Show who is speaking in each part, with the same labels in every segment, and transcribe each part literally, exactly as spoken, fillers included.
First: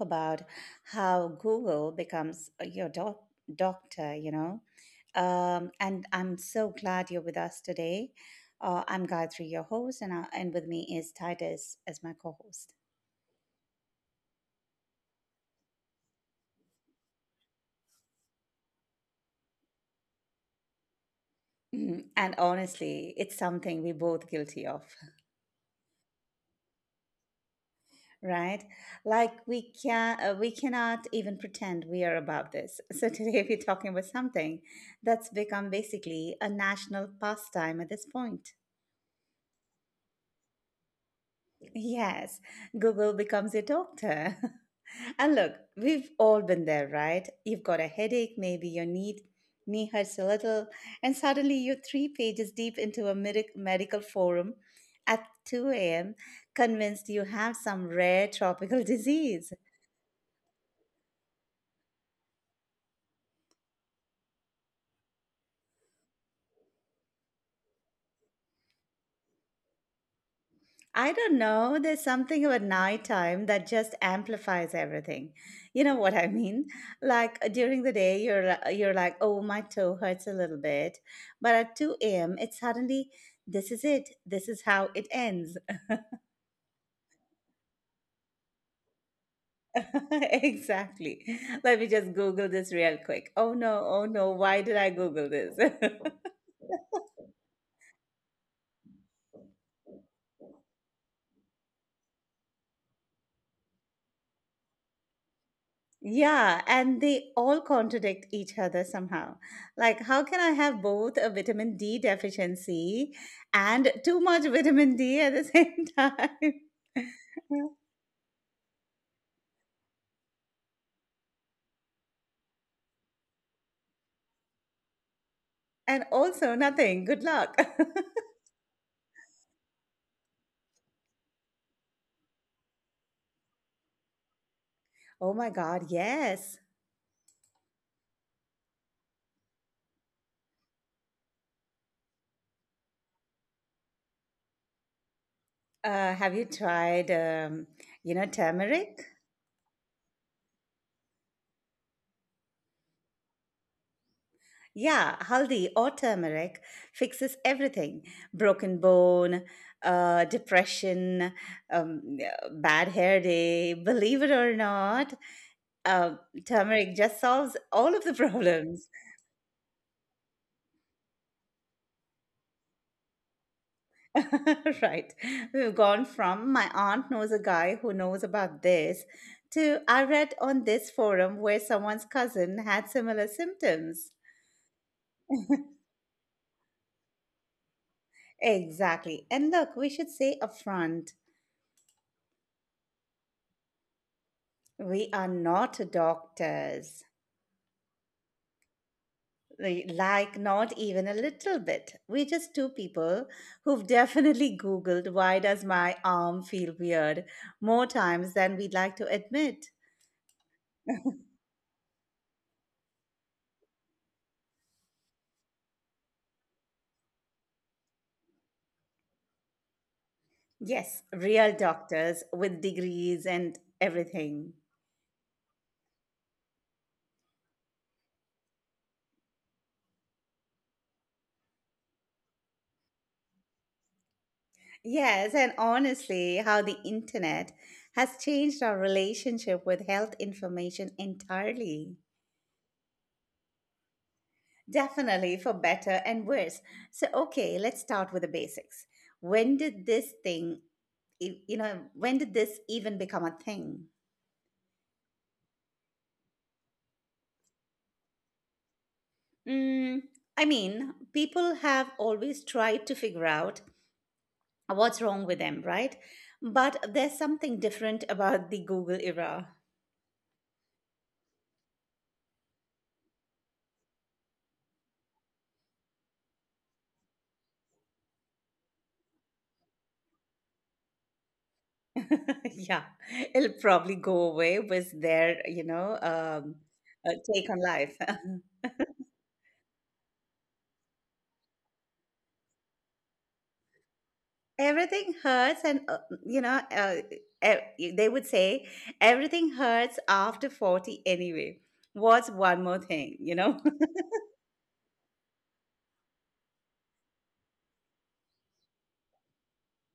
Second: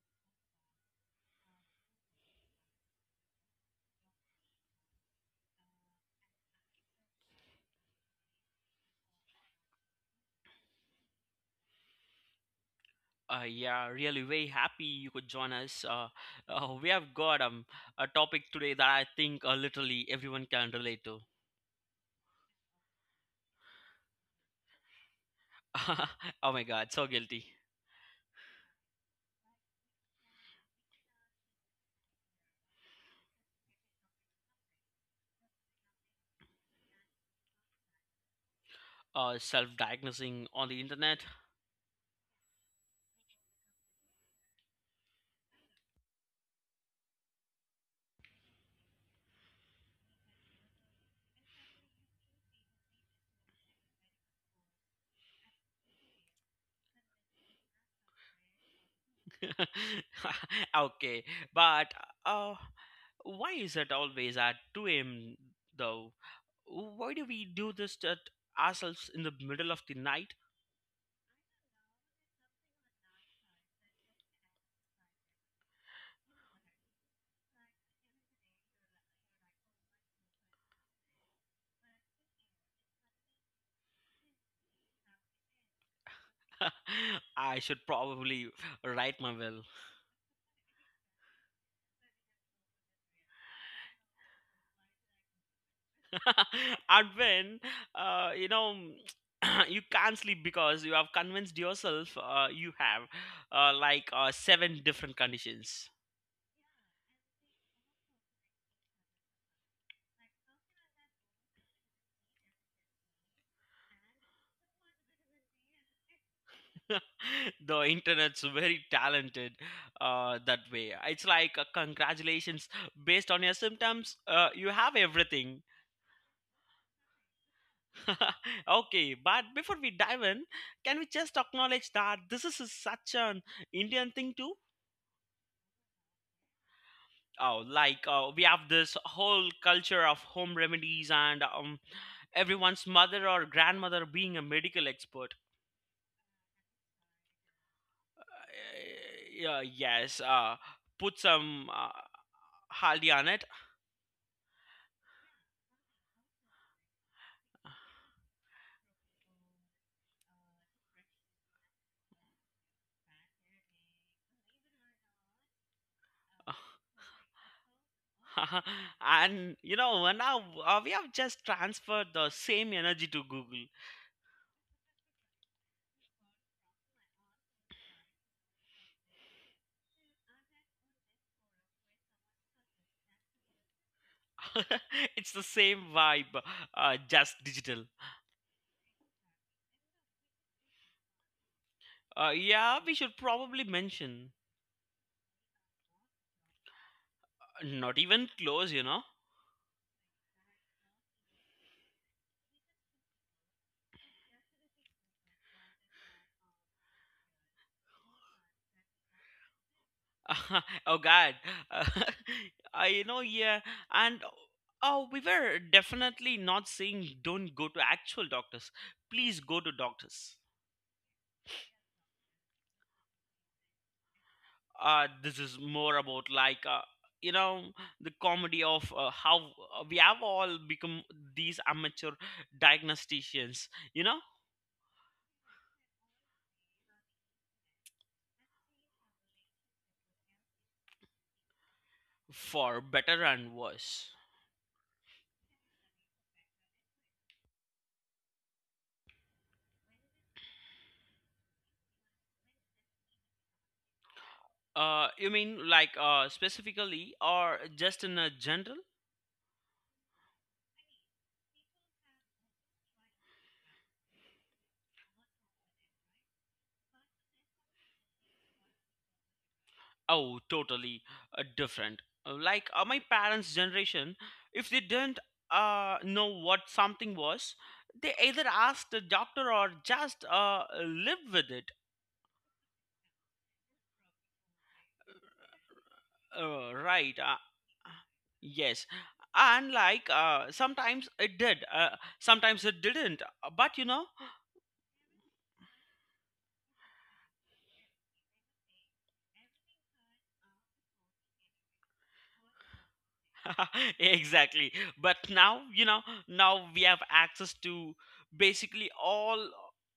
Speaker 1: about how Google becomes uh, your doc- doctor, you know. Um, and I'm so glad you're with us today. Uh, I'm Gayatri, your host, and, I, and with me is Titus as my co host.
Speaker 2: Uh, yeah, really very happy you could join us. Uh, uh, we have got um, a topic today that I think uh, literally everyone can relate to.
Speaker 1: And honestly, it's something we're both guilty of.
Speaker 2: Oh my god, so guilty.
Speaker 1: Right? Like we can uh, we cannot even pretend we are above this. So today we're talking about something that's become basically a national pastime at this point.
Speaker 2: Uh, self-diagnosing on the internet.
Speaker 1: Yes, Google becomes your doctor. And look, we've all been there, right? You've got a headache, maybe your knee knee hurts a little, and suddenly you're three pages deep into a medic- medical forum at two a m, convinced you have some rare tropical disease.
Speaker 2: Okay, but uh, why is it always at two a m though? Why do we do this to ourselves in the middle of the night?
Speaker 1: I don't know. There's something about nighttime that just amplifies everything. You know what I mean? Like uh, during the day, you're li- you're like, oh, my toe hurts a little bit, but at two a m, it's suddenly, this is it. This is how it ends.
Speaker 2: I should probably write my will.
Speaker 1: Exactly. Let me just Google this real quick. Oh no! Oh no! Why did I Google this?
Speaker 2: And when uh, you know you can't sleep because you have convinced yourself uh, you have uh, like uh, seven different conditions.
Speaker 1: Yeah, and they all contradict each other somehow. Like, how can I have both a vitamin D deficiency and too much vitamin D at the same time?
Speaker 2: The internet's very talented uh, that way. It's like uh, congratulations, based on your symptoms uh, you have everything.
Speaker 1: And also nothing. Good luck.
Speaker 2: Okay, but before we dive in, can we just acknowledge that this is such an Indian thing too?
Speaker 1: Oh my God, yes.
Speaker 2: Oh, like uh, we have this whole culture of home remedies, and um, everyone's mother or grandmother being a medical expert.
Speaker 1: Uh, have you tried, um, you know, turmeric?
Speaker 2: Uh, uh, yes, uh, put some uh, haldi on it.
Speaker 1: Yeah, haldi or turmeric fixes everything. Broken bone, uh, depression, um, yeah, bad hair day, believe it or not. Uh, Turmeric just solves all of the problems.
Speaker 2: And you know uh, now uh, we have just transferred the same energy to Google.
Speaker 1: Right. We've gone from my aunt knows a guy who knows about this to I read on this forum where someone's cousin had similar symptoms.
Speaker 2: It's the same vibe, uh, just digital.
Speaker 1: Exactly. And look, we should say upfront,
Speaker 2: Uh, yeah, we should probably mention.
Speaker 1: we are not doctors.
Speaker 2: Not even close, you know.
Speaker 1: We- Like, not even a little bit. We're just two people who've definitely Googled why does my arm feel weird more times than we'd like to admit.
Speaker 2: Oh God. Uh, I you know yeah, and oh, we were definitely not saying don't go to actual doctors. Please go to doctors.
Speaker 1: Yes, real doctors with degrees and everything.
Speaker 2: Uh, this is more about, like, uh, you know the comedy of uh, how uh, we have all become these amateur diagnosticians. You know,
Speaker 1: Yes, and honestly, how the internet has changed our relationship with health information entirely.
Speaker 2: for better and worse.
Speaker 1: Definitely for better and worse. So, okay, let's start with the basics. When did this thing, e- You know, when did this even become a thing?
Speaker 2: Uh, you mean, like, uh specifically or just in a general?
Speaker 1: Mm, I mean, people have always tried to figure out what's wrong with them, right? But there's something different about the Google era.
Speaker 2: Oh, totally uh, different. Uh, Like, uh, my parents' generation, if they didn't uh, know what something was, they either asked the doctor or just uh, live with it.
Speaker 1: Yeah, it'll probably go away with their, you know,
Speaker 2: Uh,
Speaker 1: um,
Speaker 2: right.
Speaker 1: uh,
Speaker 2: Uh,
Speaker 1: take on life.
Speaker 2: yes. And like, uh, sometimes it did, uh, sometimes it didn't. Uh, But you know,
Speaker 1: Everything hurts, and uh, you know, uh, e- they would say everything hurts after forty anyway. What's one more thing, you know?
Speaker 2: exactly, but now you know now we have access to basically all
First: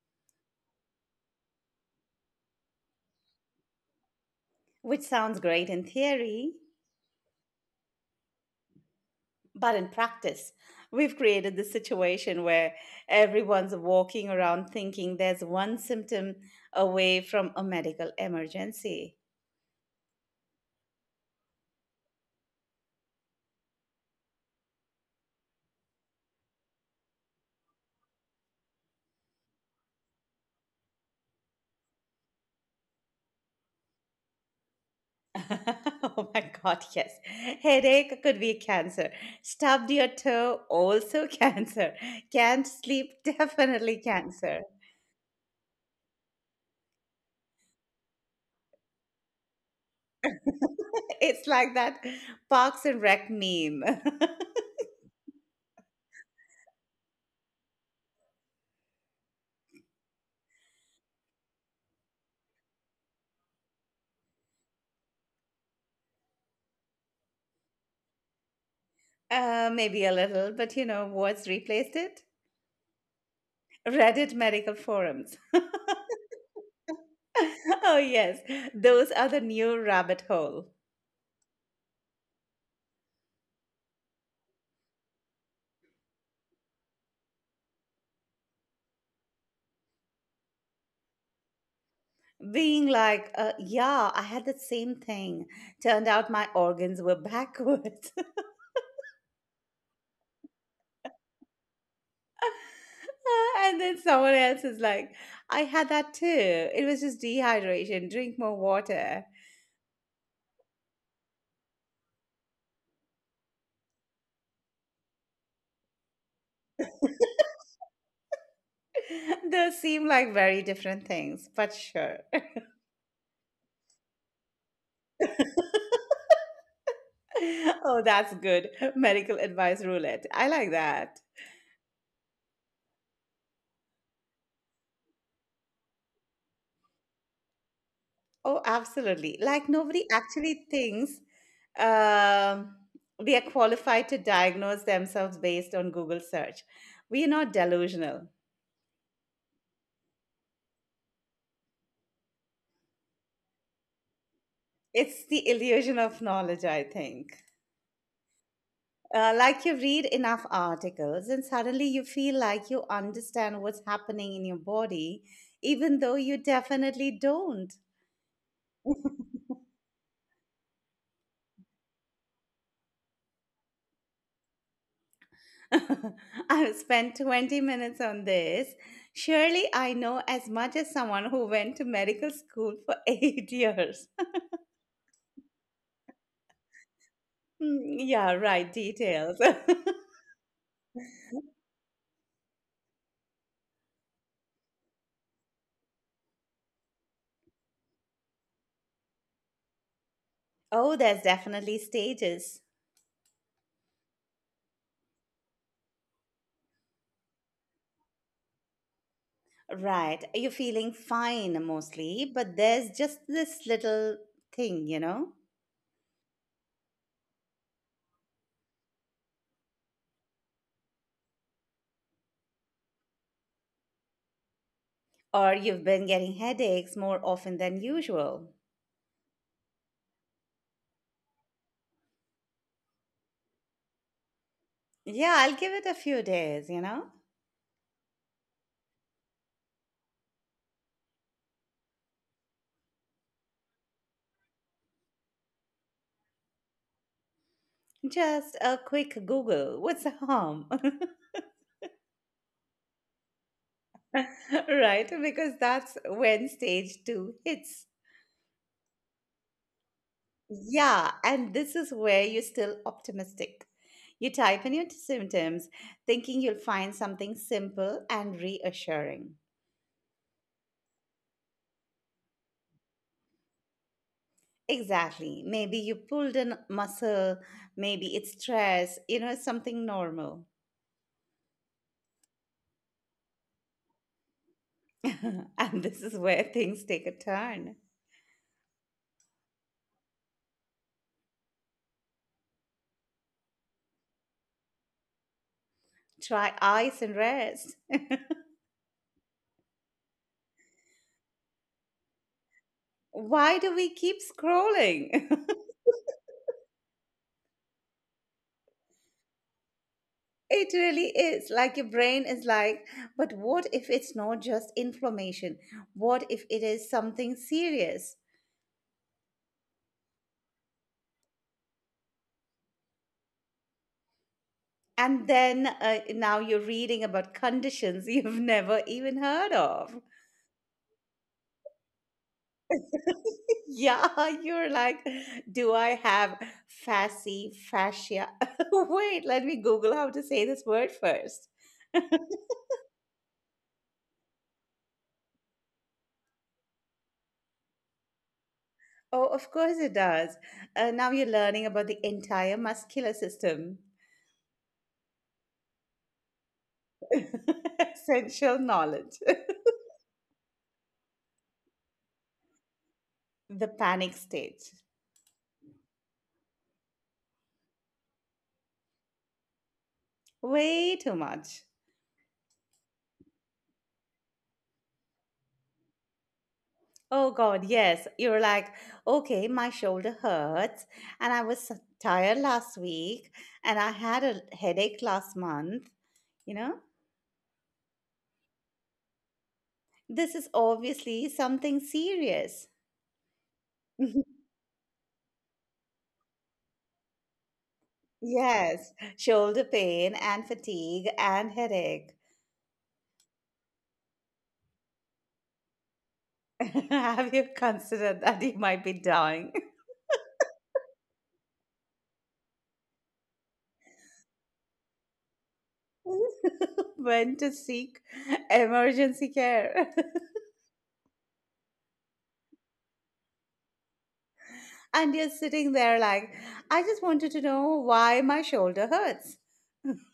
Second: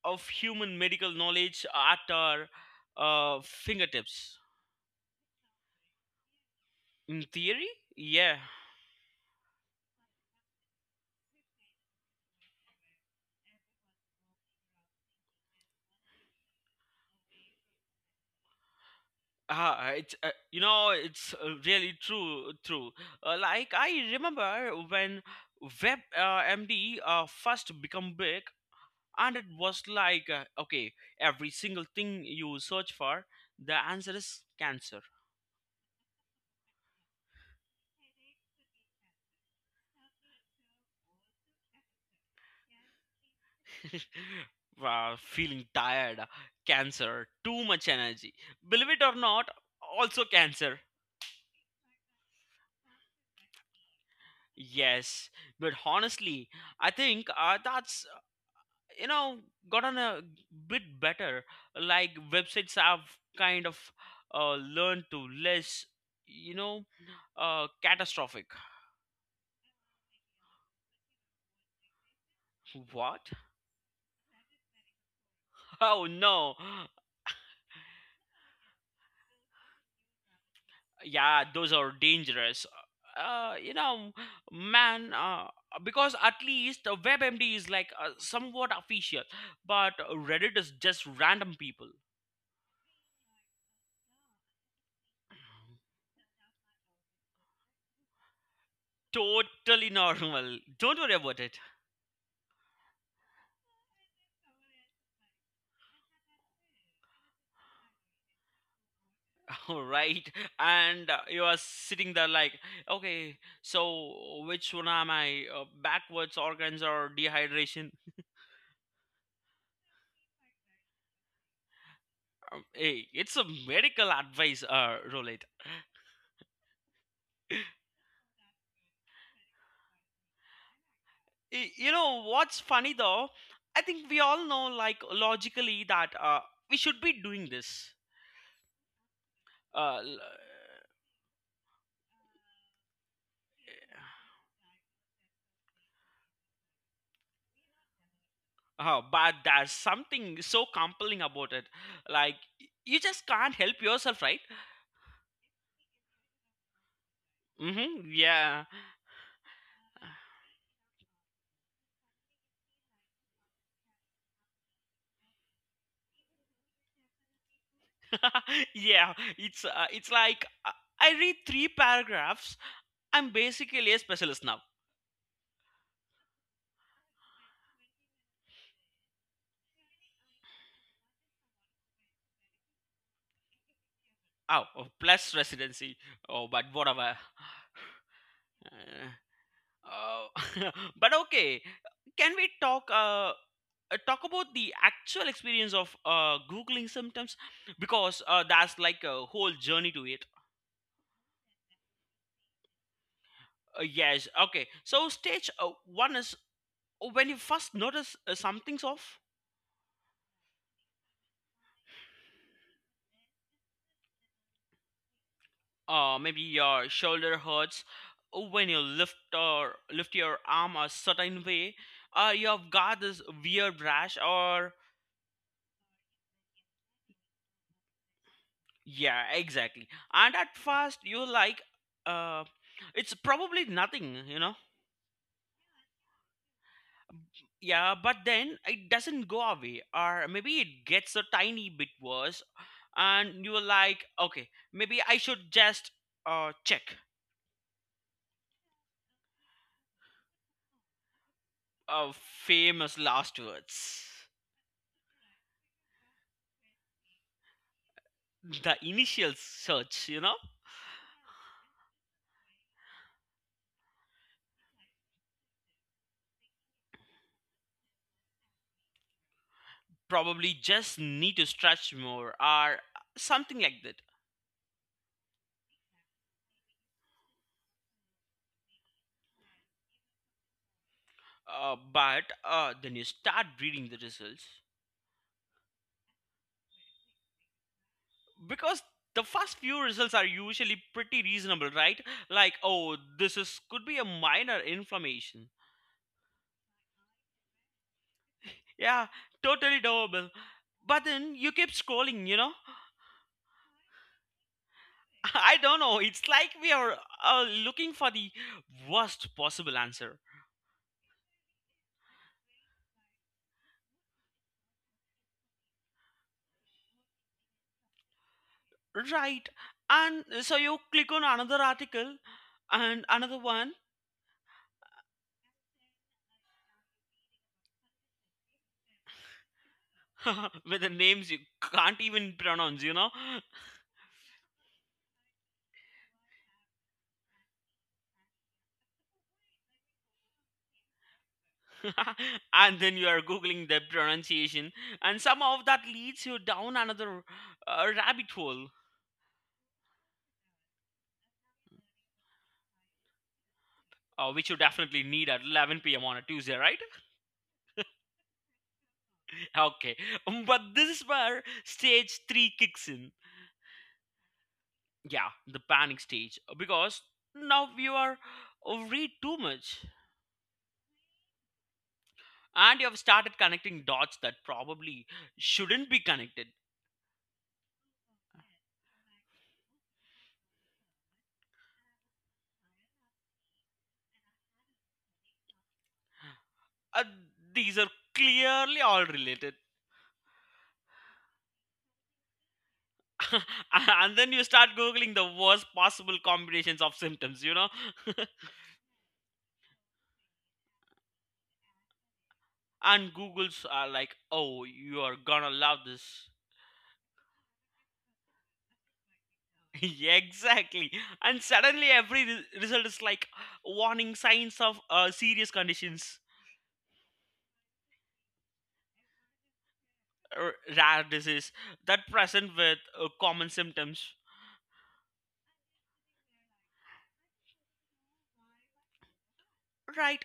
Speaker 2: of human medical knowledge at our uh, fingertips.
Speaker 1: Which sounds great in theory,
Speaker 2: In theory, yeah.
Speaker 1: but in practice, we've created this situation where everyone's walking around thinking there's one symptom away from a medical emergency.
Speaker 2: Ah, it's uh, you know it's uh, really true true, uh, like I remember when web uh, md uh, first become big, and it was like, uh, okay, every single thing you search for, the answer is cancer.
Speaker 1: Oh my God, yes. Headache could be cancer. Stubbed your toe, also cancer. Can't sleep, definitely cancer.
Speaker 2: Wow, feeling tired, cancer, too much energy. Believe it or not, also cancer.
Speaker 1: It's like that Parks and Rec meme.
Speaker 2: Yes, but honestly, I think uh, that's you know gotten a bit better. Like websites have kind of uh, learned to less, you know, uh, catastrophic.
Speaker 1: Uh, maybe a little, but you know what's replaced it?
Speaker 2: What?
Speaker 1: Reddit medical forums.
Speaker 2: Oh no!
Speaker 1: Oh, yes, those are the new rabbit hole.
Speaker 2: Yeah, those are dangerous, uh, you know man, uh, because at least uh, webmd is like uh, somewhat official, but uh, reddit is just random people.
Speaker 1: Being like, uh, yeah, I had the same thing. Turned out my organs were backwards.
Speaker 2: Totally normal, don't worry about it.
Speaker 1: And then someone else is like, I had that too. It was just dehydration. Drink more water.
Speaker 2: All right, and uh, you are sitting there like, okay, so which one am I, uh, backwards organs or dehydration?
Speaker 1: Those seem like very different things, but sure.
Speaker 2: Um, hey, it's a medical advice uh roulette.
Speaker 1: Oh, that's good. Medical advice roulette. I like that.
Speaker 2: Y- you know what's funny though? I think we all know, like, logically, that uh, we should be doing this.
Speaker 1: Oh, absolutely. Like
Speaker 2: uh,
Speaker 1: nobody
Speaker 2: l-
Speaker 1: actually thinks um they are qualified to diagnose themselves based on Google search. We are not delusional.
Speaker 2: uh, but there's something so compelling about it, like, y- you just can't help yourself, right?
Speaker 1: It's the illusion of knowledge, I think.
Speaker 2: Mm-hmm, yeah.
Speaker 1: Uh, like you read enough articles, and suddenly you feel like you understand what's happening in your body, even though you definitely don't.
Speaker 2: Yeah, it's uh, it's like, uh, I read three paragraphs, I'm basically a specialist now.
Speaker 1: I've spent twenty minutes on this. Surely I know as much as someone who went to medical school for eight years.
Speaker 2: Oh oh, plus residency. Oh, but whatever.
Speaker 1: Hmm, yeah, right, details.
Speaker 2: Uh, but okay, can we talk uh, uh, talk about the actual experience of uh, googling symptoms, because uh, that's like a whole journey to it.
Speaker 1: Oh, there's definitely stages.
Speaker 2: Uh, yes, okay. So stage uh, one is uh, when you first notice uh, something's off.
Speaker 1: Right, you're feeling fine mostly, but there's just this little thing, you know?
Speaker 2: Uh, maybe your shoulder hurts uh, when you lift or lift your arm a certain way. Uh, you've got this weird rash, or...
Speaker 1: Or you've been getting headaches more often than usual.
Speaker 2: Yeah, exactly. And at first, you're like, uh, it's probably nothing, you know?
Speaker 1: Yeah, I'll give it a few days, you know?
Speaker 2: Yeah, but then it doesn't go away, or maybe it gets a tiny bit worse, and you're like, okay, maybe I should just uh, check.
Speaker 1: Just a quick Google. What's the harm?
Speaker 2: Uh, Famous last words.
Speaker 1: Right, because that's when stage two hits.
Speaker 2: The initial search, you know?
Speaker 1: Yeah, and this is where you're still optimistic. You type in your t- symptoms, thinking you'll find something simple and reassuring.
Speaker 2: Probably just need to stretch more, or something like that.
Speaker 1: Exactly. Maybe you pulled a muscle, maybe it's stress, you know, something normal.
Speaker 2: Uh, but uh, then you start reading the results,
Speaker 1: And this is where things take a turn.
Speaker 2: because the first few results are usually pretty reasonable, right? Like, oh, this is could be a minor inflammation.
Speaker 1: Try ice and rest.
Speaker 2: Yeah, totally doable. But then you keep scrolling, you know?
Speaker 1: Why do we keep scrolling?
Speaker 2: I don't know, it's like we are uh, looking for the worst possible answer.
Speaker 1: It really is. Like your brain is like, but what if it's not just inflammation? What if it is something serious?
Speaker 2: Right, and so you click on another article, and another one.
Speaker 1: And then uh, now you're reading about conditions you've never even heard of.
Speaker 2: With the names you can't even pronounce, you know?
Speaker 1: Yeah, you're like, do I have fasci, fascia? Wait, let me Google how to say this word first.
Speaker 2: And then you are googling the pronunciation, and somehow that leads you down another uh, rabbit hole.
Speaker 1: Oh, of course it does. Uh, now you're learning about the entire muscular system.
Speaker 2: Uh, which you definitely need at eleven p m on a Tuesday, right?
Speaker 1: Essential knowledge.
Speaker 2: Okay. Um, but this is where stage three kicks in.
Speaker 1: The panic stage.
Speaker 2: Yeah, the panic stage, because now you are uh, read too much,
Speaker 1: Way too much.
Speaker 2: and you have started connecting dots that probably shouldn't be connected.
Speaker 1: Oh God, yes. You're like, okay, my shoulder hurts, and I was so tired last week, and I had a headache last month. You
Speaker 2: uh,
Speaker 1: know,
Speaker 2: these are clearly all related.
Speaker 1: this is obviously something serious.
Speaker 2: And then you start googling the worst possible combinations of symptoms, you know?
Speaker 1: Yes, shoulder pain and fatigue and headache.
Speaker 2: And Google's are like, oh, you are gonna love this.
Speaker 1: Have you considered that you might be dying?
Speaker 2: Yeah, exactly. And suddenly every re- result is like warning signs of uh, serious conditions,
Speaker 1: When to seek emergency care?
Speaker 2: r- rare disease that present with uh, common symptoms.
Speaker 1: And you're sitting there like, I just wanted to know why my shoulder hurts.
Speaker 2: Right?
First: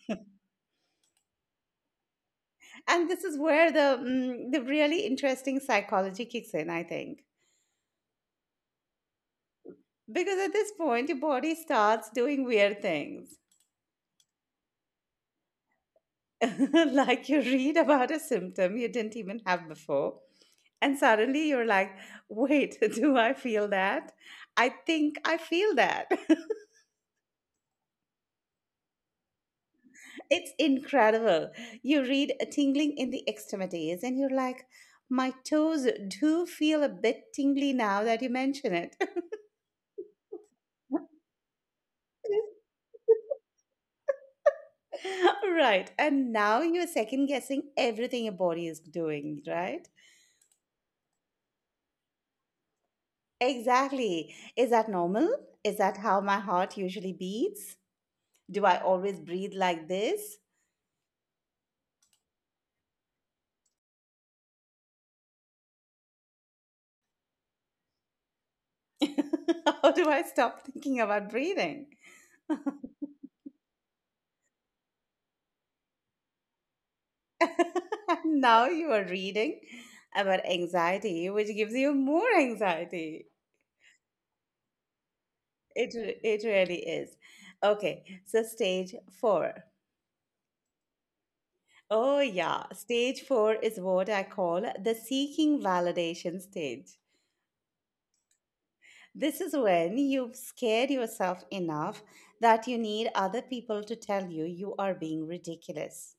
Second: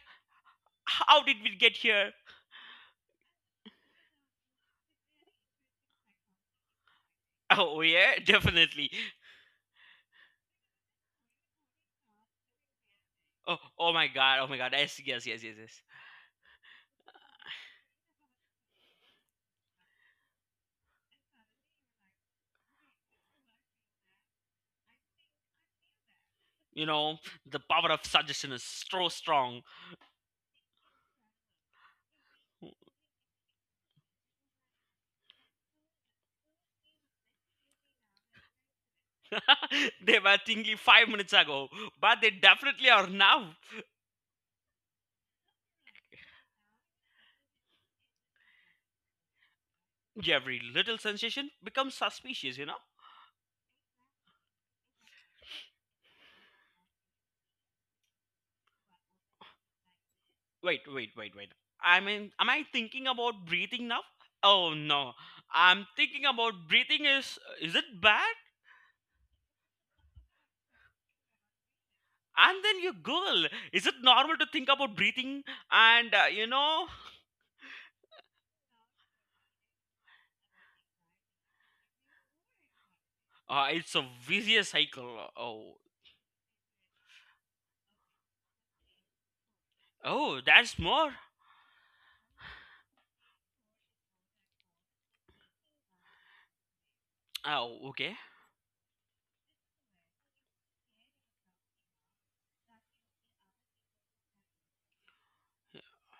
Speaker 2: How did we get here?
Speaker 1: And this is where the, mm, the really interesting psychology kicks in, I think.
Speaker 2: Oh, yeah, definitely.
Speaker 1: Because at this point, your body starts doing weird things.
Speaker 2: Oh, oh my god, oh my god. Yes, yes, yes, yes, yes.
Speaker 1: Like you read about a symptom you didn't even have before. And suddenly you're like, wait, do I feel that? I think I feel that.
Speaker 2: You know, the power of suggestion is so strong.
Speaker 1: It's incredible. You read a tingling in the extremities, and you're like, my toes do feel a bit tingly now that you mention it.
Speaker 2: They were tingly five minutes ago, but they definitely are now.
Speaker 1: Right. And now you're second guessing everything your body is doing, right?
Speaker 2: Every little sensation becomes suspicious, you know?
Speaker 1: Exactly. Is that normal? Is that how my heart usually beats? Do I always breathe like this?
Speaker 2: Wait, wait, wait, wait. I mean, am I thinking about breathing now? Oh no, I'm thinking about breathing is. Is it bad?
Speaker 1: How do I stop thinking about breathing?
Speaker 2: And then you Google, is it normal to think about breathing? And uh, you know,
Speaker 1: Now you are reading about anxiety, which gives you more anxiety.
Speaker 2: uh, it's a vicious cycle. Oh,
Speaker 1: It re- it really is. Okay, so stage four.
Speaker 2: oh, that's more.
Speaker 1: Oh yeah, stage four is what I call the seeking validation stage.
Speaker 2: Oh, okay.
Speaker 1: This is when you've scared yourself enough that you need other people to tell you you are being ridiculous.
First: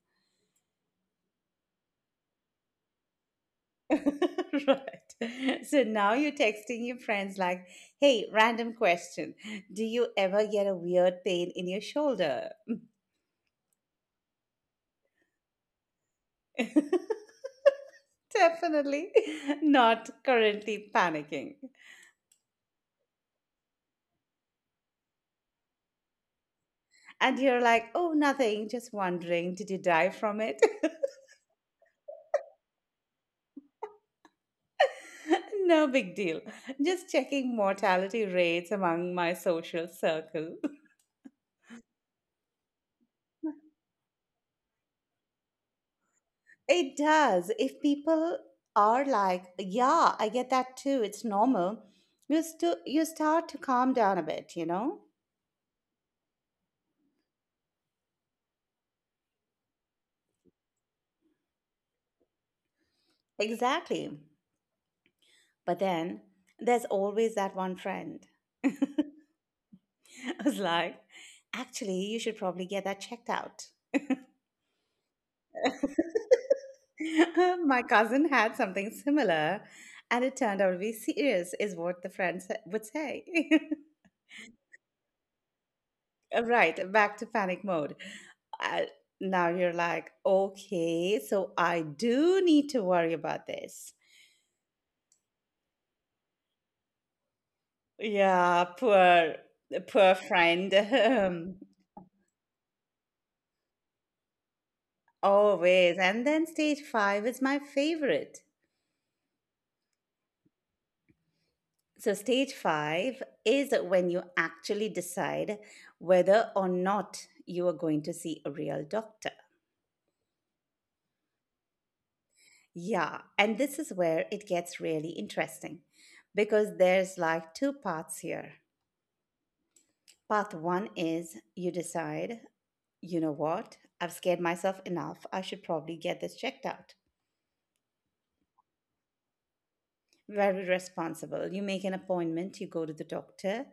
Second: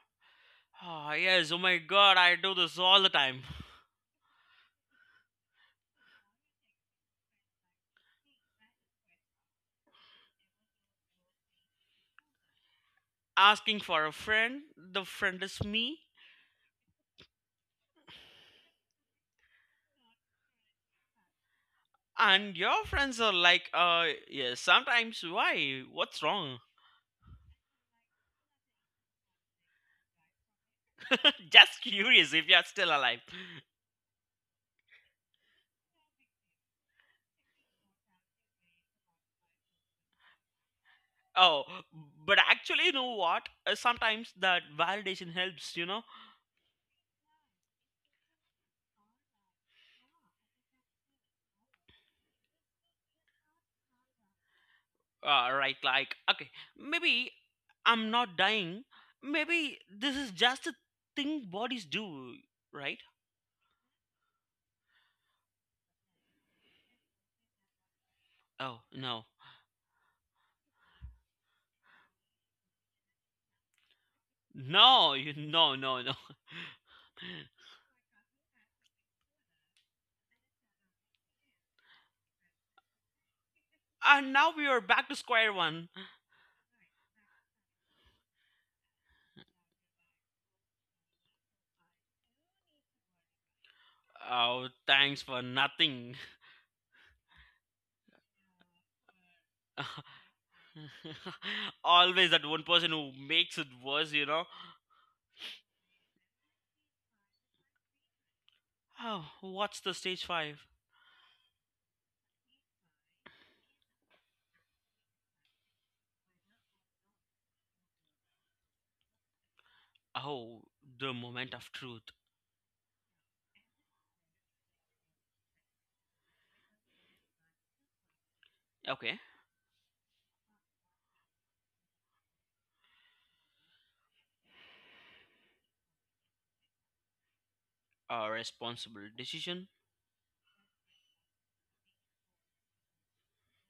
Speaker 2: Ah yes, oh my god, I do this all the time.
Speaker 1: Right. So now you're texting your friends like, "Hey, random question. Do you ever get a weird pain in your shoulder?"
Speaker 2: Asking for a friend. The friend is me.
Speaker 1: Definitely not currently panicking.
Speaker 2: And your friends are like, uh yeah, sometimes, why, what's wrong?
Speaker 1: And you're like, oh, nothing, just wondering, did you die from it?
Speaker 2: Just curious if you're still alive.
Speaker 1: No big deal. Just checking mortality rates among my social circle.
Speaker 2: Oh, but actually, you know what? Uh, sometimes that validation helps, you know?
Speaker 1: It does. If people are like, yeah, I get that too, it's normal, you, st- you start to calm down a bit, you know?
Speaker 2: Uh, right, like, okay, maybe I'm not dying. Maybe this is just a thing bodies do, right?
Speaker 1: Exactly. But then there's always that one friend
Speaker 2: Oh no.
Speaker 1: who's like, actually, you should probably get that checked out.
Speaker 2: No. You, no, no, no.
Speaker 1: My cousin had something similar, and it turned out to be serious, is what the friends would say.
Speaker 2: And now we are back to square one.
Speaker 1: Right, back to panic mode. Uh, now you're like, okay, so I do need to worry about this.
Speaker 2: Oh, thanks for nothing.
Speaker 1: Yeah, poor, poor friend. Um,
Speaker 2: Always that one person who makes it worse, you know.
Speaker 1: always. And then stage five is my favorite.
Speaker 2: Oh, what's the stage five?
Speaker 1: So, stage five is when you actually decide whether or not you are going to see a real doctor.
Speaker 2: Oh, the moment of truth.
Speaker 1: Yeah, and this is where it gets really interesting because there's like two parts here.
Speaker 2: Okay.
Speaker 1: Part one is you decide, you know what, I've scared myself enough, I should probably get this checked out.
Speaker 2: A responsible decision.
Speaker 1: Very responsible. You make an appointment, you go to the doctor,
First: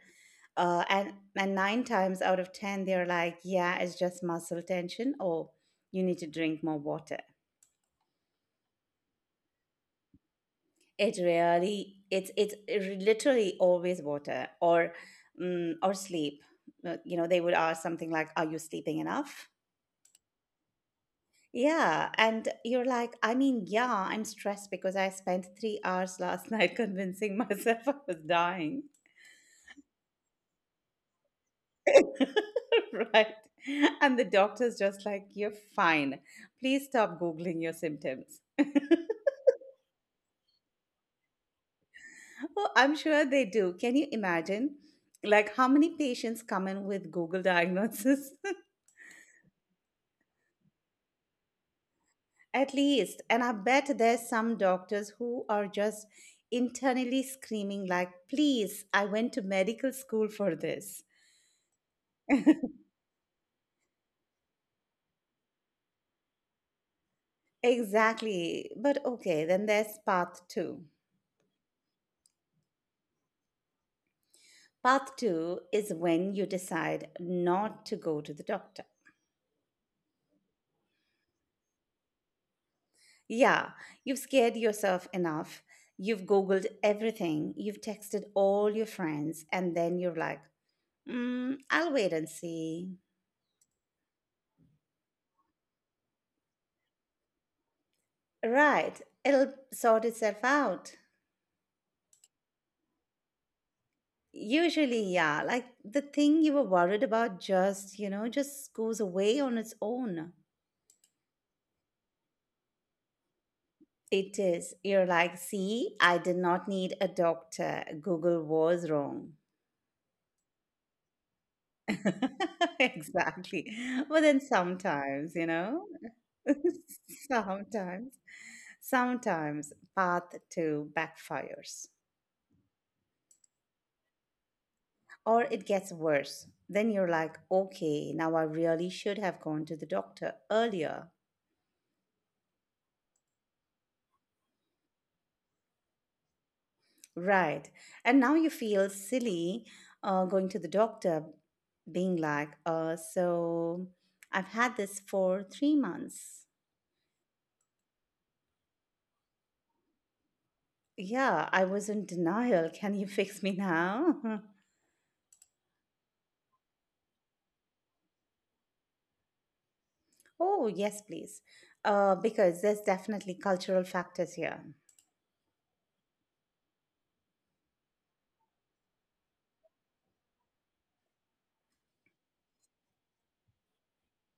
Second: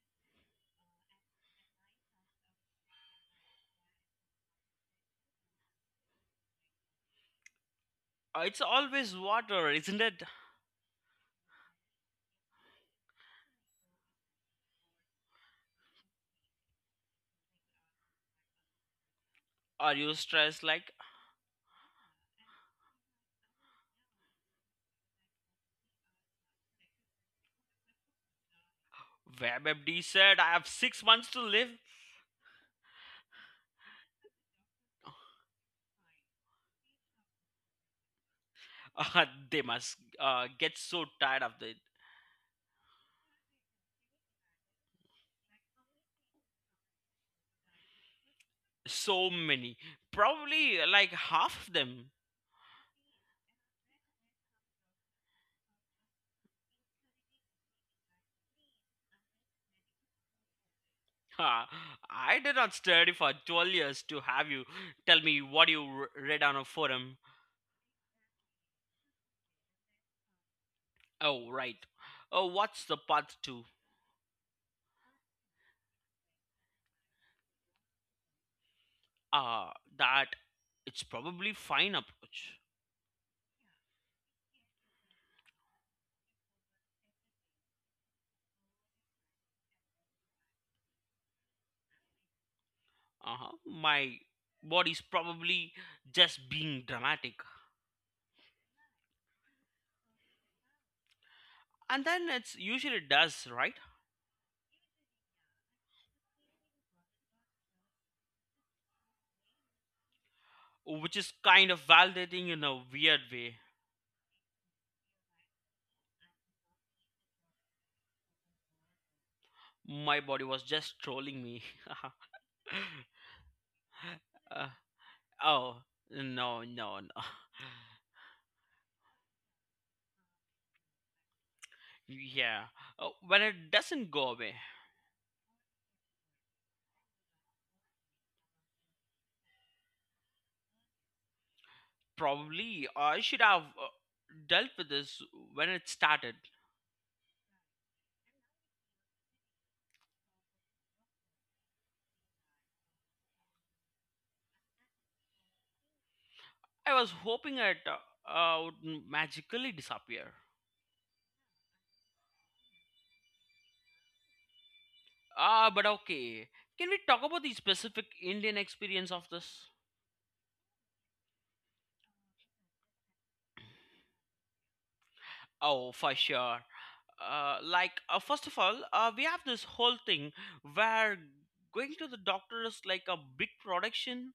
Speaker 1: uh, and and nine times out of ten they're like, yeah, it's just muscle tension, or you need to drink more water.
Speaker 2: Uh, It's always water, isn't it?
Speaker 1: It really it's it's literally always water or um, or sleep. Uh, You know, they would ask something like, "Are you sleeping enough?"
Speaker 2: Are you stressed? Like,
Speaker 1: Yeah, and you're like, I mean, yeah, I'm stressed because I spent three hours last night convincing myself I was dying.
Speaker 2: WebMD said, I have six months to live.
Speaker 1: Right. And the doctor's just like, you're fine. Please stop Googling your symptoms.
Speaker 2: Uh, they must uh, get so tired of it.
Speaker 1: Well, I'm sure they do. Can you imagine? Like, how many patients come in with Google diagnosis?
Speaker 2: So many. Probably like half of them.
Speaker 1: At least, and I bet there's some doctors who are just internally screaming, like, please, I went to medical school for this.
Speaker 2: Ha, I did not study for twelve years to have you tell me what you r- read on a forum.
Speaker 1: Exactly. But okay, then there's path two.
Speaker 2: Oh, right. Oh, what's the path to?
Speaker 1: Path two is when you decide not to go to the doctor.
Speaker 2: Ah, that it's probably fine approach.
Speaker 1: Yeah, you've scared yourself enough. You've Googled everything. You've texted all your friends. And then you're like, mm, I'll wait and see.
Speaker 2: Uh-huh. My body's probably just being dramatic.
Speaker 1: Right. It'll sort itself out.
Speaker 2: And then it's usually does, right?
Speaker 1: Usually, yeah, like the thing you were worried about just, you know, just goes away on its own.
Speaker 2: Which is kind of validating in a weird way.
Speaker 1: It is. You're like, see, I did not need a doctor. Google was wrong.
Speaker 2: My body was just trolling me.
Speaker 1: Exactly. But then
Speaker 2: Uh,
Speaker 1: sometimes, you
Speaker 2: oh,
Speaker 1: know,
Speaker 2: no, no, no.
Speaker 1: sometimes, sometimes path to backfires
Speaker 2: Yeah, uh, when it doesn't go away.
Speaker 1: or it gets worse. Then you're like, okay, now I really should have gone to the doctor earlier.
Speaker 2: Probably I should have uh, dealt with this when it started.
Speaker 1: Right. And now you feel silly uh, going to the doctor, being like, uh, so I've had this for three months.
Speaker 2: I was hoping it uh, uh, would magically disappear.
Speaker 1: Yeah, I was in denial. Can you fix me now?
Speaker 2: Ah, but okay. Can we talk about the specific Indian experience of this?
Speaker 1: Oh, yes, please. Uh, because there's definitely cultural factors here.
Speaker 2: Oh, for sure. Uh, like, uh, first of all, uh, we have this whole thing where going to the doctor is like a big production.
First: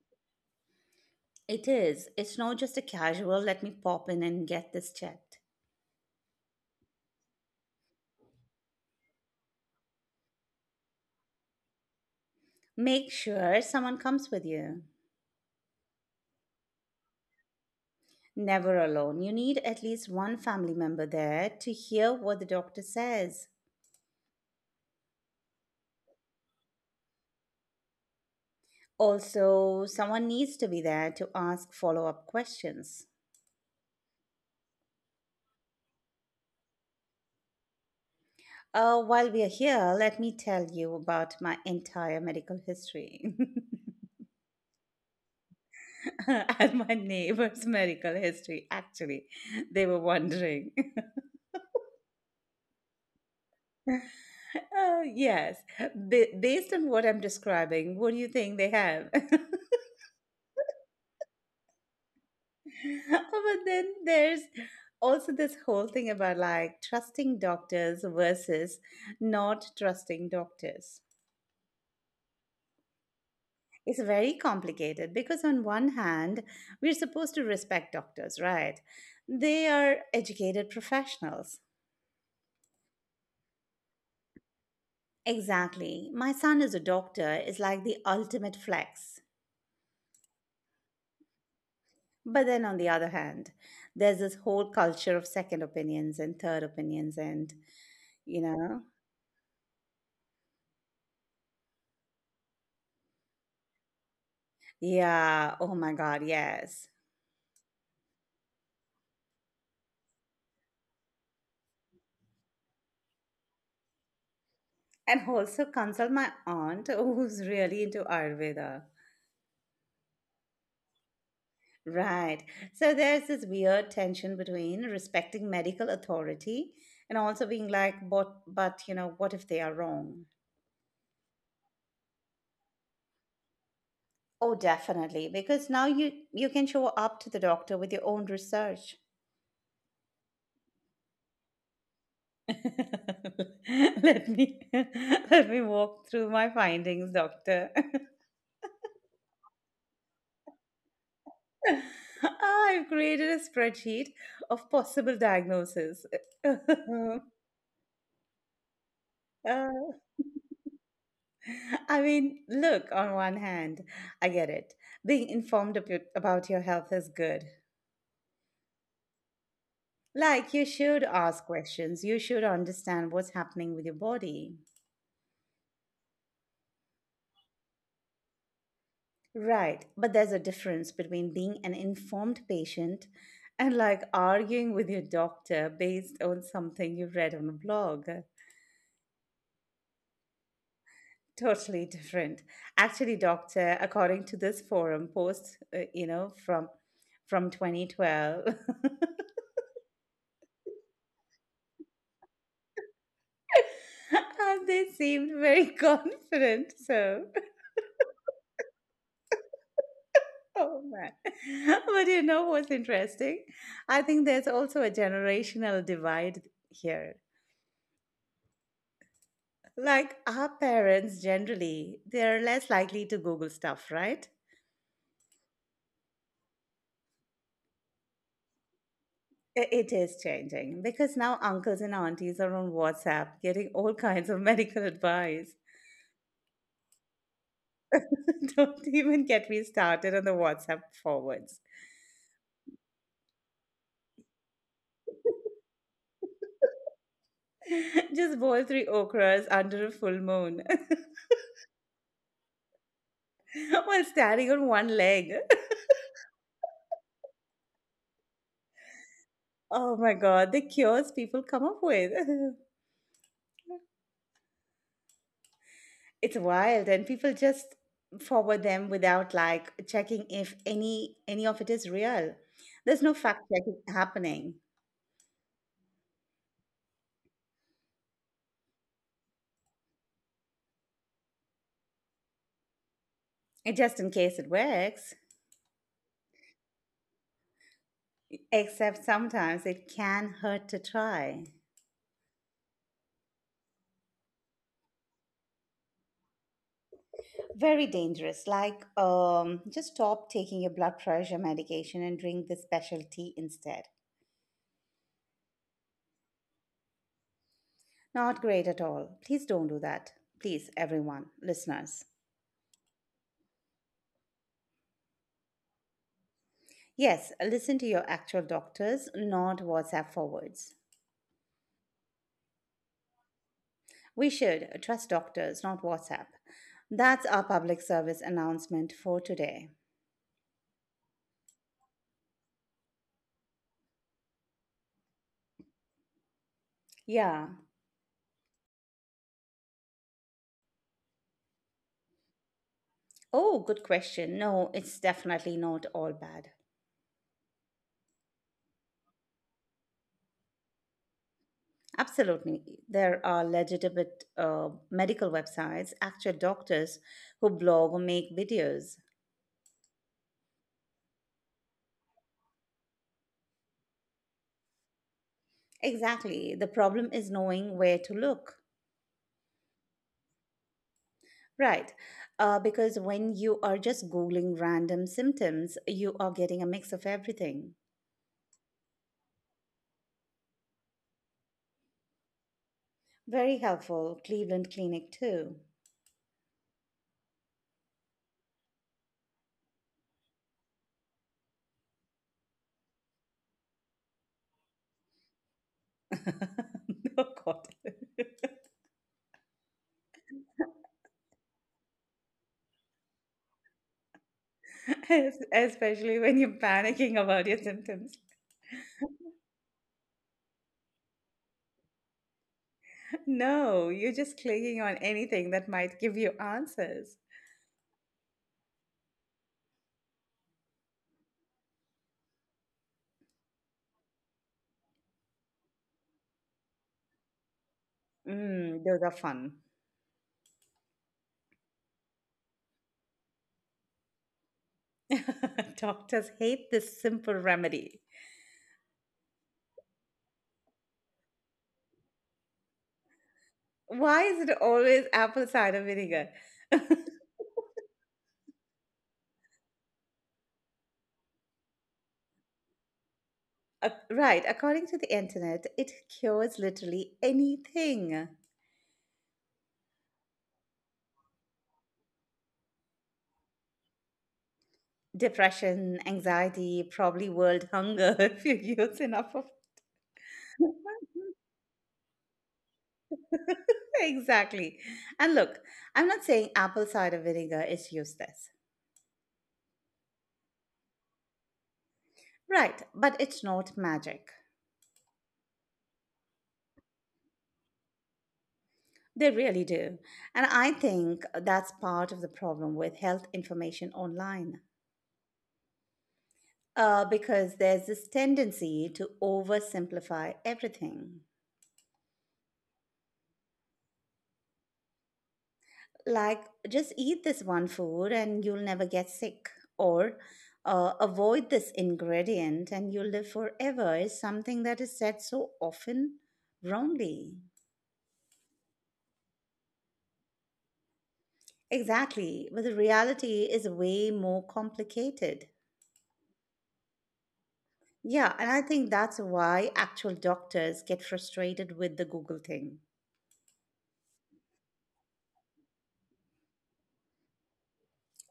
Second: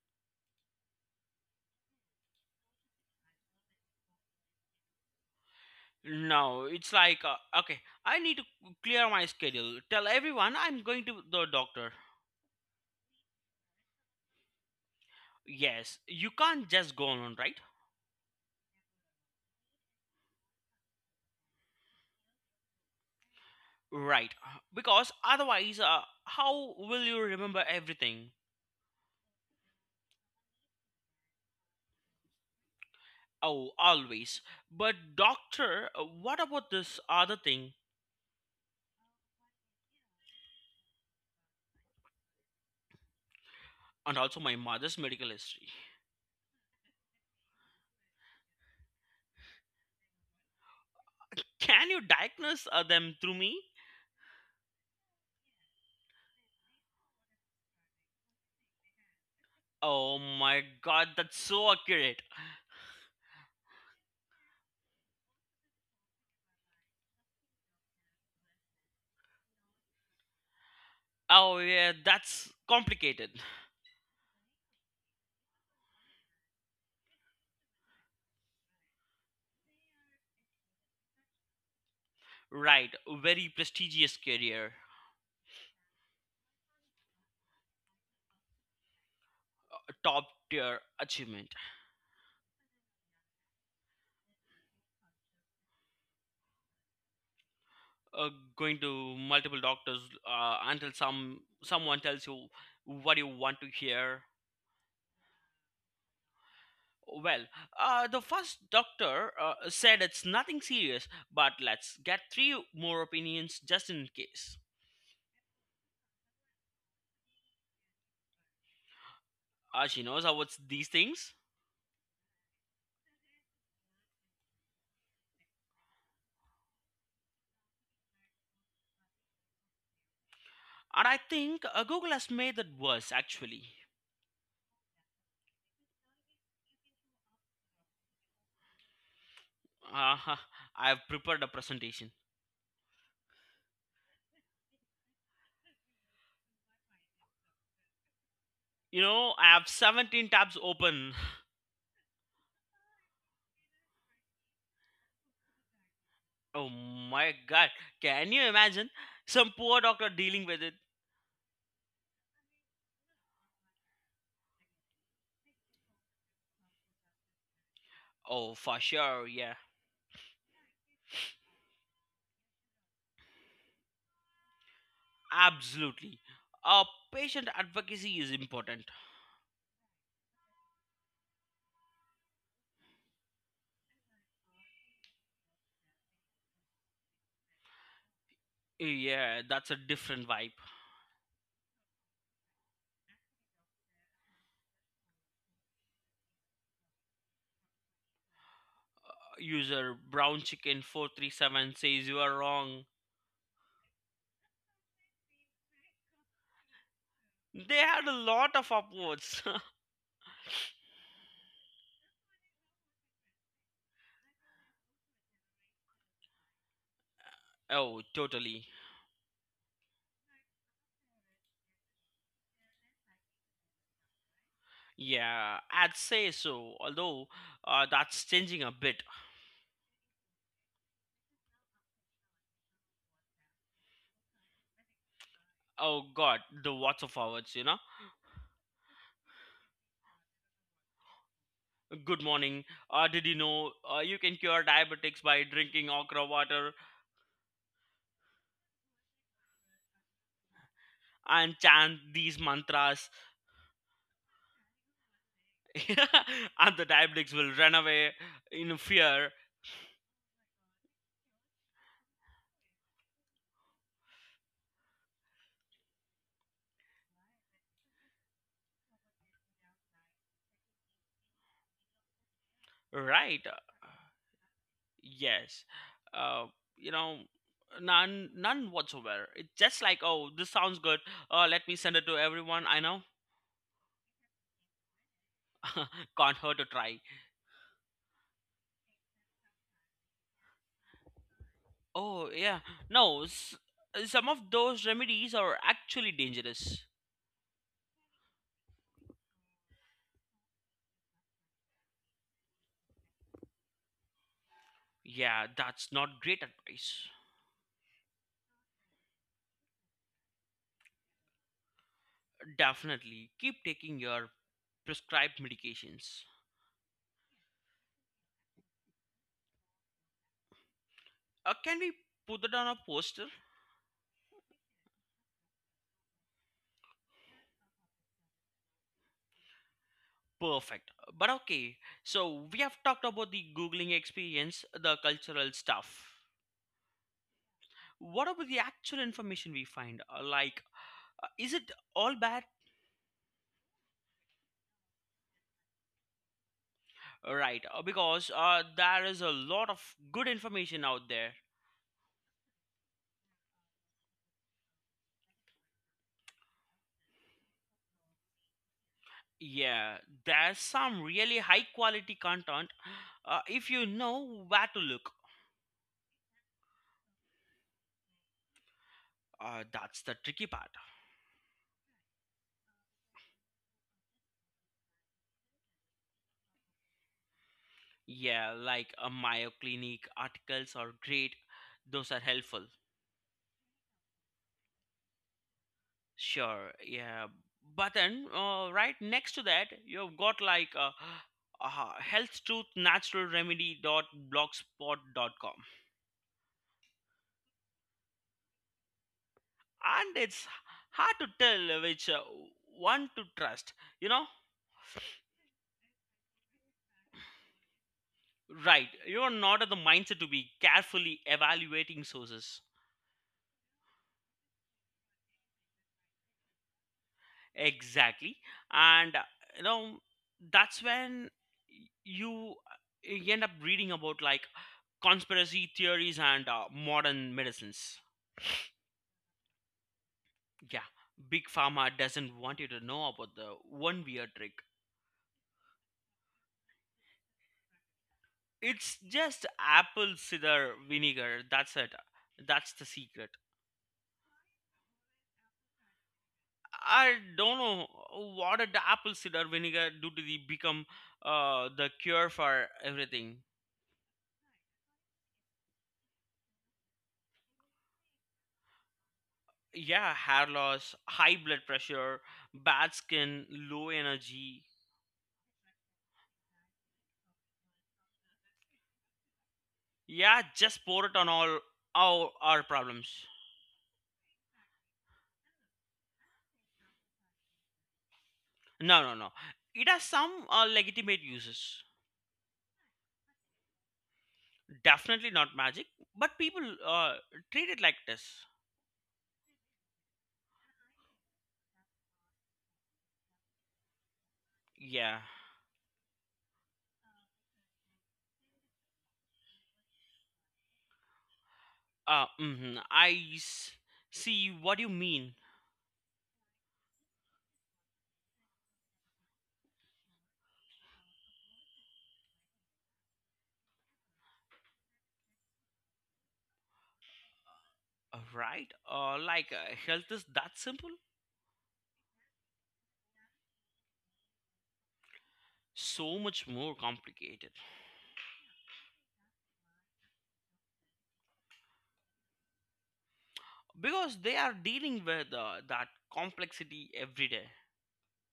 Speaker 1: It is. It's not just a casual, let me pop in and get this checked.
Speaker 2: No, it's like, uh, okay, I need to clear my schedule. Tell everyone I'm going to the doctor.
Speaker 1: Make sure someone comes with you.
Speaker 2: Yes, you can't just go on, right?
Speaker 1: Never alone. You need at least one family member there to hear what the doctor says.
Speaker 2: Right, uh, because otherwise, uh, how will you remember everything?
Speaker 1: Also, someone needs to be there to ask follow up questions.
Speaker 2: Oh, always. But doctor, uh, what about this other thing?
Speaker 1: Uh, while we are here, let me tell you about my entire medical history
Speaker 2: And also my mother's medical history.
Speaker 1: and my neighbor's medical history. Actually, they were wondering.
Speaker 2: Can you diagnose uh, them through me?
Speaker 1: Uh, yes, ba- based on what I'm describing, what do you think they have? Oh,
Speaker 2: Oh my god, that's so accurate.
Speaker 1: but then there's also this whole thing about like trusting doctors versus not trusting doctors.
Speaker 2: Oh yeah, that's complicated.
Speaker 1: It's very complicated because, on one hand, we're supposed to respect doctors, right? They are educated professionals.
Speaker 2: Right, very prestigious career.
Speaker 1: Exactly. My son is a doctor is like the ultimate flex.
Speaker 2: Top tier achievement.
Speaker 1: But then, on the other hand, there's this whole culture of second opinions and third opinions, and
Speaker 2: Uh,
Speaker 1: you
Speaker 2: Going
Speaker 1: know,
Speaker 2: to multiple doctors uh, until some someone tells you what you want to hear.
Speaker 1: yeah, oh my God, yes.
Speaker 2: Well, uh, the first doctor uh, said it's nothing serious, but let's get three more opinions just in case.
Speaker 1: And also consult my aunt who's really into Ayurveda.
Speaker 2: Uh, she knows how it's these things,
Speaker 1: Right. So there's this weird tension between respecting medical authority and also being like, but but you know, what if they are wrong?
Speaker 2: and I think uh, Google has made that worse actually.
Speaker 1: Oh, definitely, because now you you can show up to the doctor with your own research.
Speaker 2: Uh, I've prepared a presentation.
Speaker 1: Let me let me walk through my findings, doctor.
Speaker 2: You know, I have seventeen tabs open.
Speaker 1: I've created a spreadsheet of possible diagnoses.
Speaker 2: Oh my god, can you imagine? Some poor doctor
Speaker 1: Uh,
Speaker 2: dealing with it?
Speaker 1: I mean, look, on one hand, I get it. Being informed ab- about your health is good.
Speaker 2: Oh, for sure, yeah,
Speaker 1: Like, you should ask questions, you should understand what's happening with your body.
Speaker 2: absolutely. Uh, Patient advocacy is important.
Speaker 1: Right, but there's a difference between being an informed patient and like arguing with your doctor based on something you read on a blog.
Speaker 2: Yeah, that's a different vibe.
Speaker 1: Totally different. Actually, doctor, according to this forum post, uh, you know, from from twenty twelve.
Speaker 2: User Brown Chicken four three seven says you are wrong.
Speaker 1: And they seemed very confident. So,
Speaker 2: They had a lot of upwards.
Speaker 1: oh man. But you know what's interesting? I think there's also a generational divide here.
Speaker 2: Oh, totally.
Speaker 1: Like our parents generally, they're less likely to Google stuff, right?
Speaker 2: Yeah, I'd say so, although uh, that's changing a bit.
Speaker 1: I- It is changing because now uncles and aunties are on WhatsApp getting all kinds of medical advice.
Speaker 2: Oh god, the watts of hours, you know?
Speaker 1: Don't even get me started on the WhatsApp forwards.
Speaker 2: Good morning. Uh, did you know uh, you can cure diabetics by drinking okra water
Speaker 1: Just boil three okras under a full moon
Speaker 2: and chant these mantras?
Speaker 1: while standing on one leg.
Speaker 2: And the diabetics will run away in fear,
Speaker 1: Oh my god, the cures people come up with. It's wild and people just forward them without like checking if any any of it is real. There's
Speaker 2: right?
Speaker 1: no fact checking happening.
Speaker 2: Yes. Uh, you know, none, none whatsoever. It's just like, oh, this sounds good. Uh, let me send it to everyone I know.
Speaker 1: It just in case it works.
Speaker 2: Can't hurt to try.
Speaker 1: Except sometimes it can hurt to try.
Speaker 2: Oh, yeah. No, s- Some of those remedies are actually dangerous.
Speaker 1: Very dangerous. Like um just stop taking your blood pressure medication and drink the special tea instead.
Speaker 2: Yeah, that's not great advice.
Speaker 1: Not great at all. Please don't do that. Please, everyone, listeners.
Speaker 2: Definitely keep taking your prescribed medications.
Speaker 1: Yes, listen to your actual doctors, not WhatsApp forwards.
Speaker 2: Uh, can we put it on a poster?
Speaker 1: We should trust doctors, not WhatsApp. That's our public service announcement for today.
Speaker 2: Perfect. But okay, so we have talked about the Googling experience, the cultural stuff.
Speaker 1: Yeah.
Speaker 2: What about the actual information we find? Uh, like, uh, is it all bad?
Speaker 1: Oh, good question. No, it's definitely not all bad.
Speaker 2: Uh, Right, uh, because uh, there is a lot of good information out there.
Speaker 1: Absolutely. There are legitimate uh, medical websites, actual doctors who blog or make videos.
Speaker 2: Yeah, there's some really high quality content uh, if you know where to look.
Speaker 1: Exactly. The problem is knowing where to look.
Speaker 2: Uh, that's the tricky part.
Speaker 1: Right. Uh, because when you are just Googling random symptoms, you are getting a mix of everything.
Speaker 2: Yeah, like a Mayo Clinic articles are great. Those are helpful.
Speaker 1: Very helpful. Cleveland Clinic, too.
Speaker 2: Sure, yeah. But then, uh, right next to that, you've got like uh, uh, health truth natural remedy dot blogspot dot com,
Speaker 1: Oh, God.
Speaker 2: and it's hard to tell which uh, one to trust. You know,
Speaker 1: Es- Especially when you're panicking about your symptoms.
Speaker 2: right? You're not at the mindset to be carefully evaluating sources.
Speaker 1: No, you're just clicking on anything that might give you answers.
Speaker 2: Exactly. And uh, you know that's when y- you uh, you end up reading about like conspiracy theories and uh, modern medicines.
Speaker 1: Mm, those are fun.
Speaker 2: Yeah, big pharma doesn't want you to know about the one weird trick.
Speaker 1: Doctors hate this simple remedy.
Speaker 2: It's just apple cider vinegar. That's it. That's the secret.
Speaker 1: Why is it always apple cider vinegar?
Speaker 2: I don't know what did the apple cider vinegar do to the become uh, the cure for everything.
Speaker 1: Uh, Right, according to the internet, it cures literally anything.
Speaker 2: Yeah, hair loss, high blood pressure, bad skin, low energy.
Speaker 1: Depression, anxiety, probably world hunger if you use enough of.
Speaker 2: Yeah, just pour it on all our, our problems.
Speaker 1: Exactly. And look, I'm not saying apple cider vinegar is useless.
Speaker 2: No, no, no. It has some uh, legitimate uses.
Speaker 1: Right, but it's not magic.
Speaker 2: Definitely not magic, but people uh, treat it like this.
Speaker 1: They really do. And I think that's part of the problem with health information online.
Speaker 2: Yeah.
Speaker 1: Uh, because there's this tendency to oversimplify everything.
Speaker 2: Uh, mhm, I s- see what you mean.
Speaker 1: Like, just eat this one food and you'll never get sick. Or uh, avoid this ingredient and you'll live forever is something that is said so often wrongly.
Speaker 2: Uh, Right? Uh, like, uh, health is that simple?
Speaker 1: Exactly. But the reality is way more complicated.
Speaker 2: So much more complicated.
Speaker 1: Yeah, and I think that's why actual doctors get frustrated with the Google thing.
Speaker 2: Because they are dealing with uh, that complexity every day.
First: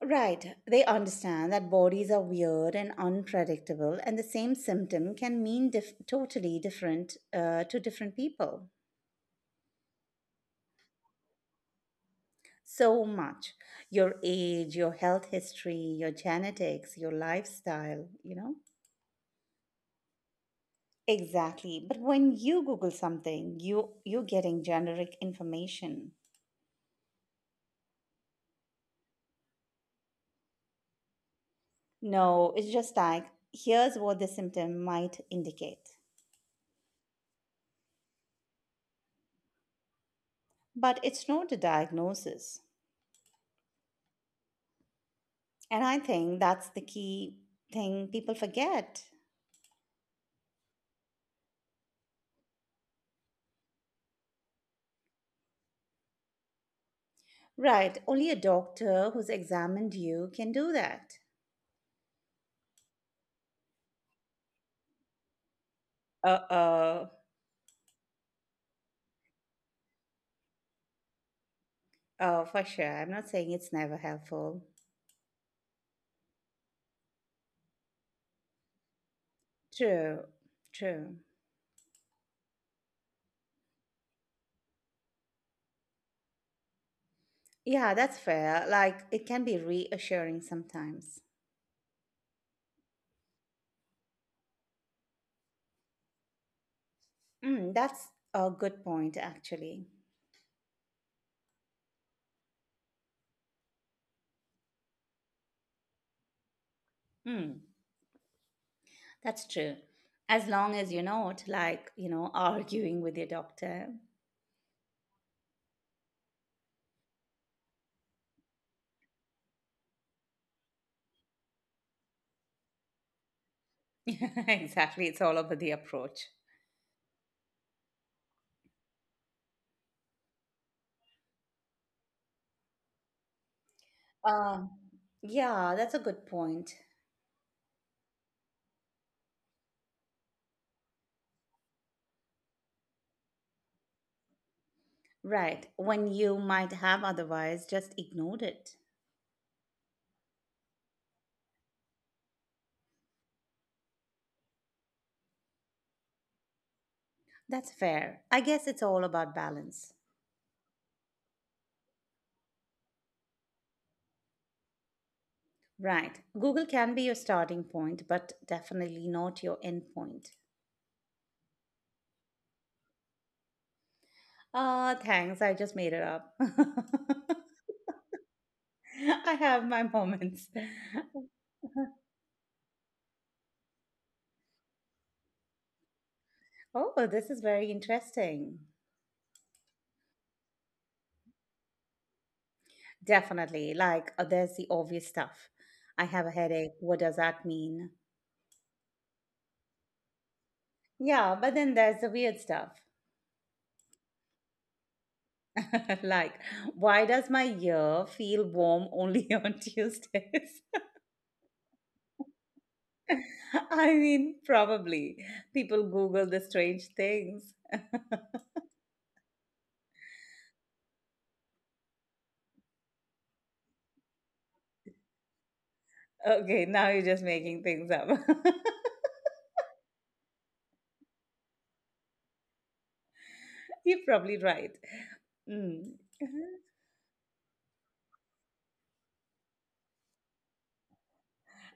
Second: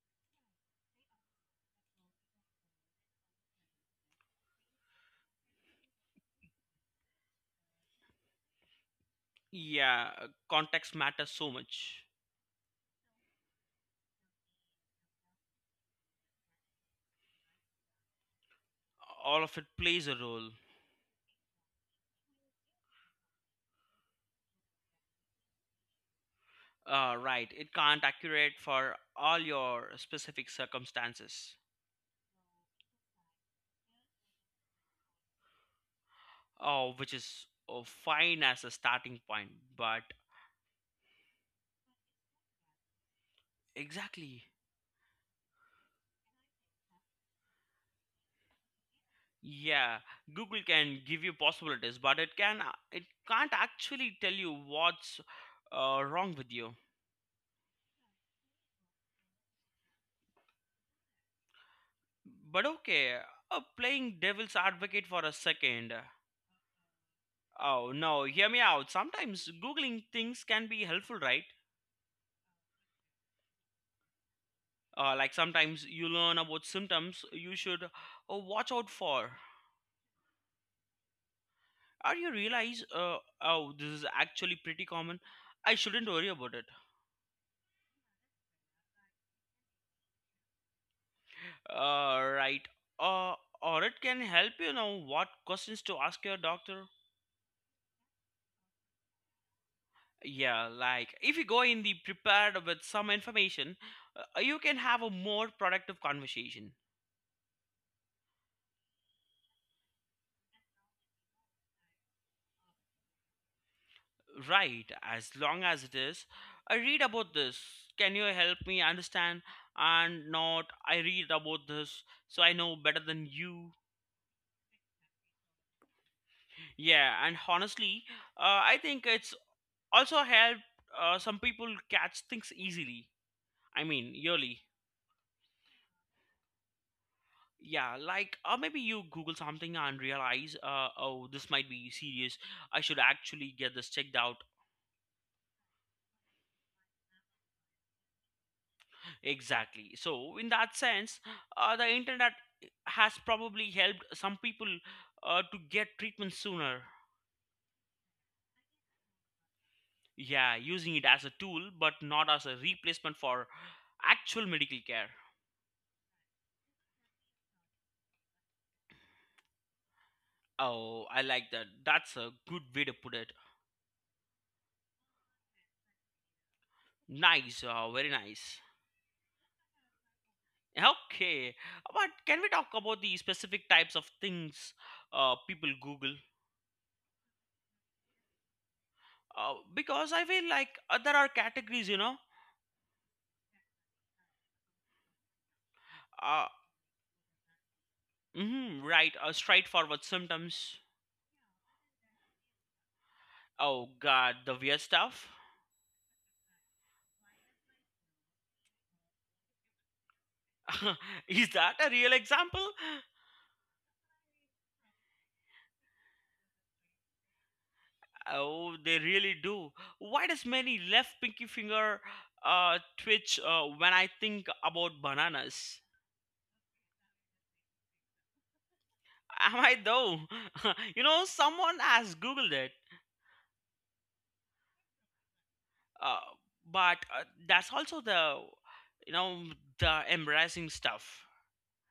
Speaker 1: Right. They understand that bodies are weird and unpredictable, and the same symptom can mean dif- totally different uh, to different people.
Speaker 2: Yeah, uh, context matters so much.
Speaker 1: So much. Your age, your health history, your genetics, your lifestyle, you know?
Speaker 2: All of it plays a role.
Speaker 1: Exactly. But when you Google something, you, you're getting generic information.
Speaker 2: Uh, right, it can't accurate for all your specific circumstances,
Speaker 1: No, it's just like, here's what the symptom might indicate.
Speaker 2: oh, which is oh, fine as a starting point. But
Speaker 1: But it's not a diagnosis.
Speaker 2: exactly,
Speaker 1: And I think that's the key thing people forget.
Speaker 2: yeah, Google can give you possibilities, but it can uh, it can't actually tell you what's uh, wrong with you.
Speaker 1: Right, only a doctor who's examined you can do that.
Speaker 2: But okay, uh, playing devil's advocate for a second. Uh,
Speaker 1: Uh oh.
Speaker 2: Oh no, hear me out. Sometimes Googling things can be helpful, right?
Speaker 1: Oh, for sure. I'm not saying it's never helpful.
Speaker 2: Uh, like sometimes you learn about symptoms you should uh, watch out for.
Speaker 1: True, true.
Speaker 2: Or you realize, uh, oh, this is actually pretty common. I shouldn't worry about it.
Speaker 1: Yeah, that's fair. Like, it can be reassuring sometimes.
Speaker 2: Uh, right. Uh, or it can help you know what questions to ask your doctor.
Speaker 1: Mm, that's a good point, actually.
Speaker 2: Yeah, like if you go in the prepared with some information, uh, you can have a more productive conversation.
Speaker 1: Mm, that's true. As long as you're not, like, you know, arguing with your doctor.
Speaker 2: Right, as long as it is. I read about this. Can you help me understand? And not, I read about this, so I know better than you.
Speaker 1: Exactly. It's all about the approach.
Speaker 2: Yeah, and honestly, uh, I think it's also helped uh, some people catch things easily. I mean, yearly.
Speaker 1: Uh, yeah, that's a good point.
Speaker 2: Yeah, like, or maybe you Google something and realize, uh, oh, this might be serious. I should actually get this checked out.
Speaker 1: Right. When you might have otherwise just ignored it.
Speaker 2: Exactly. So, in that sense, uh, the internet has probably helped some people uh, to get treatment sooner.
Speaker 1: That's fair. I guess it's all about balance.
Speaker 2: Yeah, using it as a tool, but not as a replacement for actual medical care.
Speaker 1: Right. Google can be your starting point, but definitely not your end point.
Speaker 2: Oh, I like that. That's a good way to put it.
Speaker 1: Ah, thanks. I just made it up.
Speaker 2: Nice, uh, very nice.
Speaker 1: I have my moments.
Speaker 2: Okay, but can we talk about the specific types of things uh, people Google?
Speaker 1: Oh, this is very interesting.
Speaker 2: Uh, because I feel like uh, there are categories, you know.
Speaker 1: Definitely. Like, uh, there's the obvious stuff. I have a
Speaker 2: Uh,
Speaker 1: headache. What does that mean?
Speaker 2: hmm right. Uh, Straightforward symptoms.
Speaker 1: Yeah, but then there's the weird stuff.
Speaker 2: Oh god, the weird stuff.
Speaker 1: Like, why does my ear feel warm only on Tuesdays?
Speaker 2: Is that a real example?
Speaker 1: I mean, probably people Google the strange things.
Speaker 2: Oh, they really do. Why does many left pinky finger uh, twitch uh, when I think about bananas?
Speaker 1: Okay, now you're just making things up.
Speaker 2: Am I though? You know, someone has googled it.
Speaker 1: You're probably right.
Speaker 2: Uh,
Speaker 1: Mm.
Speaker 2: but uh, that's also the you know the embarrassing stuff.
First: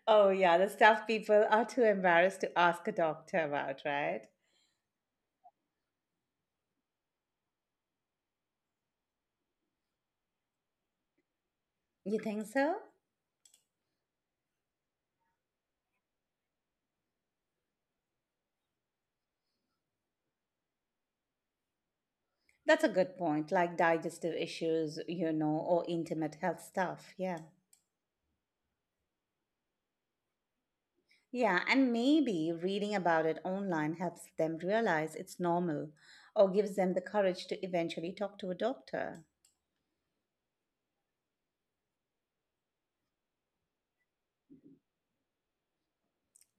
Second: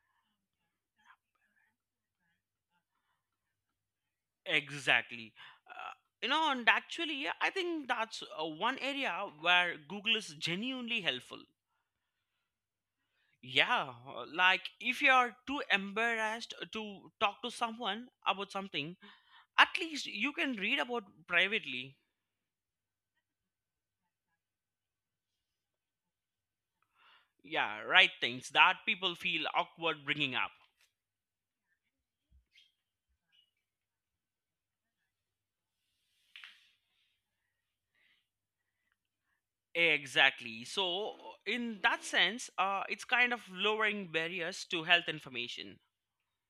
Speaker 1: Oh, yeah, the stuff people are too embarrassed to ask a doctor about, right?
Speaker 2: Exactly. Uh, you know, and actually, yeah, I think that's uh, one area where Google is genuinely helpful.
Speaker 1: You think so?
Speaker 2: Yeah, uh, like if you are too embarrassed to talk to someone about something, at least you can read about privately.
Speaker 1: That's a good point, like digestive issues, you know, or intimate health stuff. Yeah.
Speaker 2: Yeah, right things that people feel awkward bringing up.
Speaker 1: Yeah, and maybe reading about it online helps them realize it's normal or gives them the courage to eventually talk to a doctor.
Speaker 2: Exactly. So, in that sense, uh, it's kind of lowering barriers to health information.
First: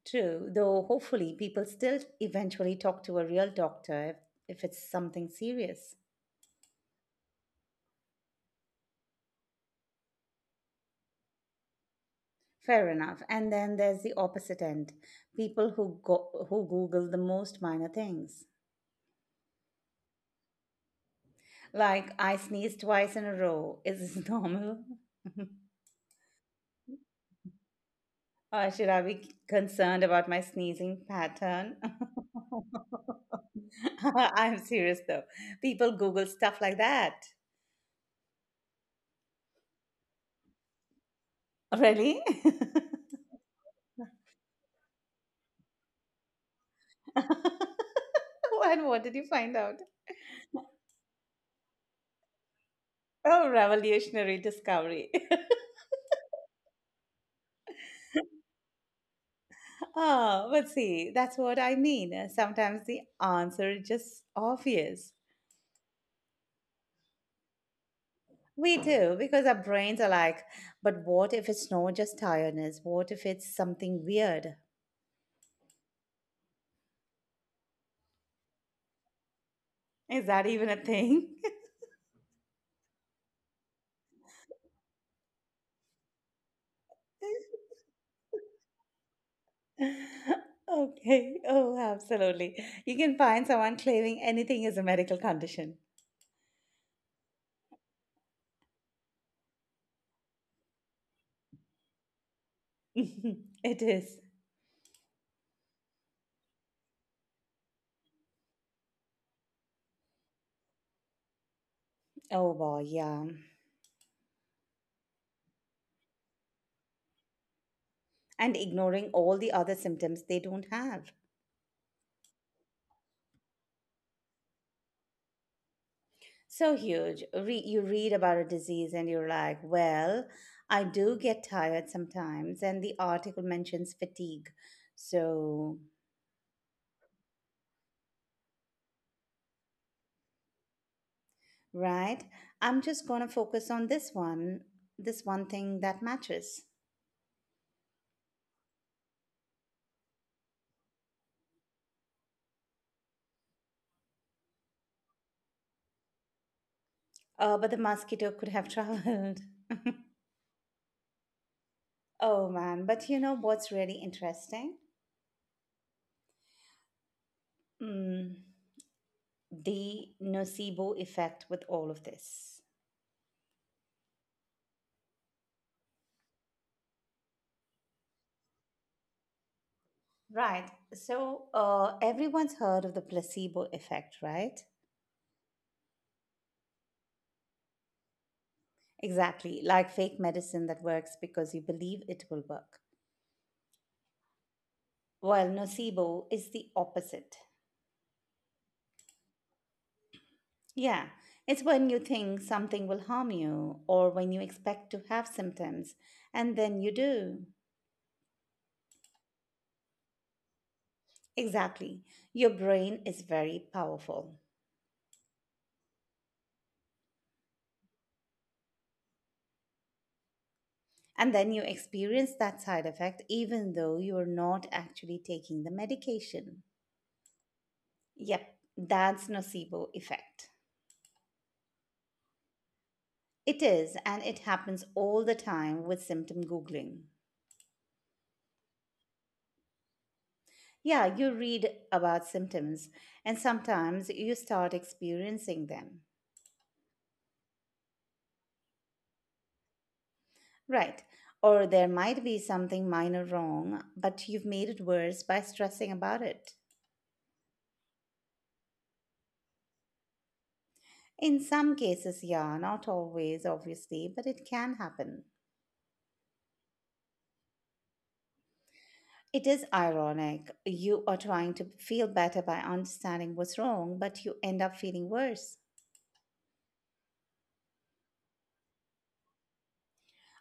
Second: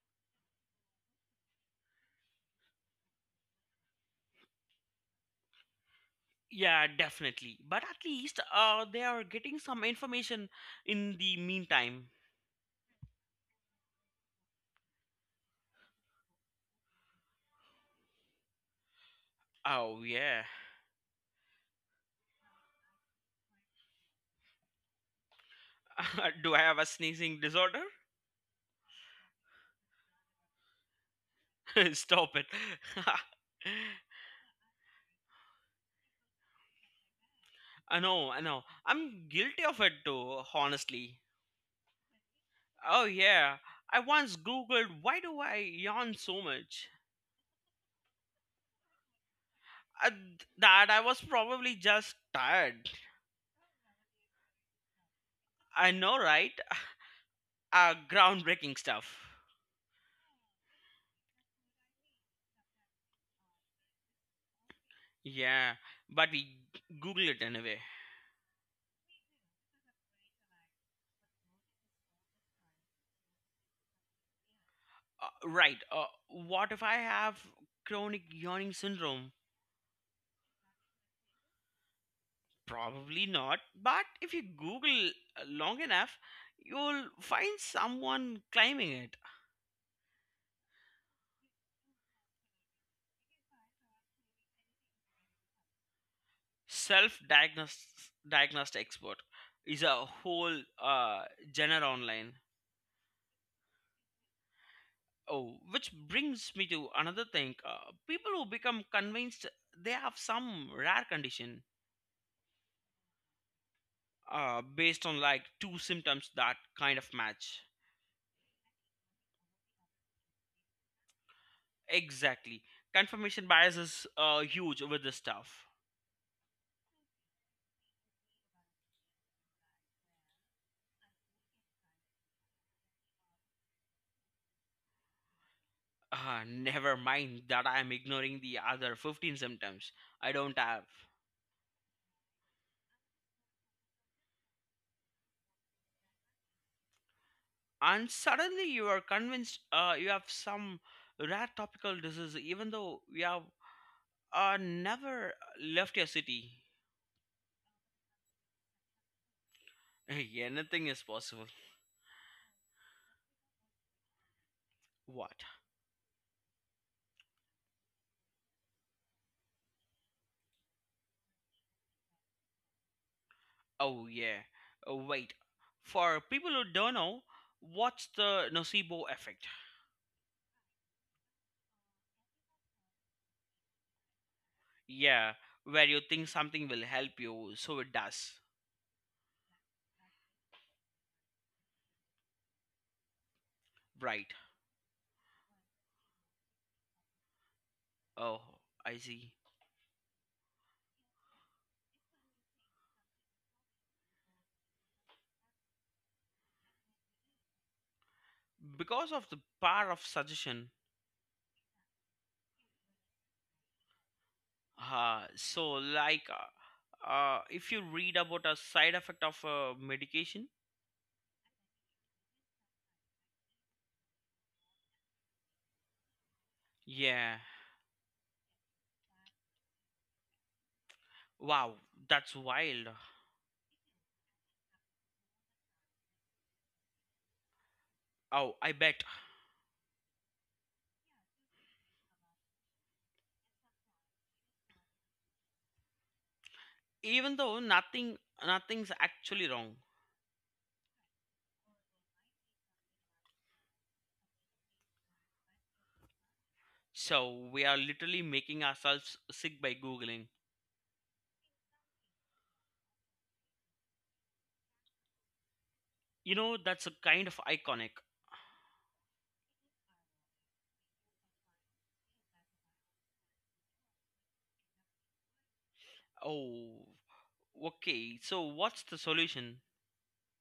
Speaker 1: True, though hopefully people still eventually talk to a real doctor if, if it's something serious.
Speaker 2: Yeah, definitely. But at least uh, they are getting some information in the meantime.
Speaker 1: Fair enough. And then there's the opposite end people who, go- who Google the most minor things.
Speaker 2: Oh, yeah.
Speaker 1: Like, I sneezed twice in a row. Is this normal?
Speaker 2: Do I have a sneezing disorder?
Speaker 1: Or should I be concerned about my sneezing pattern?
Speaker 2: Stop it.
Speaker 1: I'm serious though. People Google stuff like that.
Speaker 2: I know, I know. I'm guilty of it too, honestly.
Speaker 1: Really?
Speaker 2: Oh, yeah. I once googled why do I yawn so much?
Speaker 1: And what did you find out?
Speaker 2: Uh, that I was probably just tired.
Speaker 1: Oh, revolutionary discovery.
Speaker 2: I know, right? Uh, groundbreaking stuff.
Speaker 1: Oh, but see, that's what I mean. Uh, Sometimes the answer is just obvious.
Speaker 2: Yeah, but we Google it anyway.
Speaker 1: We do, because our brains are like, but what if it's not just tiredness? What if it's something weird?
Speaker 2: Uh, right. Uh, what if I have chronic yawning syndrome?
Speaker 1: Is that even a thing?
Speaker 2: Probably not. But if you Google uh, long enough, you'll find someone claiming it.
Speaker 1: Okay. Oh, absolutely. You can find someone claiming anything is a medical condition.
Speaker 2: Self-diagnosed expert is a whole uh, genre online.
Speaker 1: It is.
Speaker 2: Oh, which brings me to another thing. Uh, people who become convinced they have some rare condition
Speaker 1: Oh, boy, yeah.
Speaker 2: uh, based on like two symptoms that kind of match.
Speaker 1: And ignoring all the other symptoms they don't have.
Speaker 2: Exactly. Confirmation bias is uh, huge with this stuff.
Speaker 1: So huge. Re- you read about a disease and you're like, well, I do get tired sometimes, and the article mentions fatigue. So,
Speaker 2: Uh, never mind that I am ignoring the other fifteen symptoms I don't have.
Speaker 1: right? I'm just going to focus on this one, this one thing that matches.
Speaker 2: And suddenly you are convinced uh, you have some rare topical disease, even though you have uh, never left your city.
Speaker 1: Uh, but the mosquito could have traveled.
Speaker 2: Anything is possible.
Speaker 1: Oh man, but you know what's really interesting?
Speaker 2: What?
Speaker 1: Mm, the nocebo effect with all of this.
Speaker 2: Oh, yeah. Oh, wait. For people who don't know, what's the nocebo effect?
Speaker 1: Right. So, uh, everyone's heard of the placebo effect, right?
Speaker 2: Yeah, where you think something will help you, so it does.
Speaker 1: Exactly, like fake medicine that works because you believe it will work.
Speaker 2: Right.
Speaker 1: While nocebo is the opposite.
Speaker 2: Oh, I see.
Speaker 1: Yeah, it's when you think something will harm you or when you expect to have symptoms and then you do.
Speaker 2: Because of the power of suggestion.
Speaker 1: Exactly. Your brain is very powerful.
Speaker 2: Uh, so, like, uh, uh, if you read about a side effect of a medication,
Speaker 1: And then you experience that side effect even though you're not actually taking the medication.
Speaker 2: yeah.
Speaker 1: Yep, that's nocebo effect.
Speaker 2: Wow, that's wild.
Speaker 1: It is, and it happens all the time with symptom Googling.
Speaker 2: Oh, I bet.
Speaker 1: Yeah, you read about symptoms, and sometimes you start experiencing them.
Speaker 2: Even though nothing, nothing's actually wrong.
Speaker 1: Right. Or there might be something minor wrong, but you've made it worse by stressing about it.
Speaker 2: So we are literally making ourselves sick by googling.
Speaker 1: In some cases, yeah, not always, obviously, but it can happen.
Speaker 2: You know, that's a kind of iconic.
Speaker 1: It is ironic. You are trying to feel better by understanding what's wrong, but you end up feeling worse.
Speaker 2: Oh, okay. So what's the solution?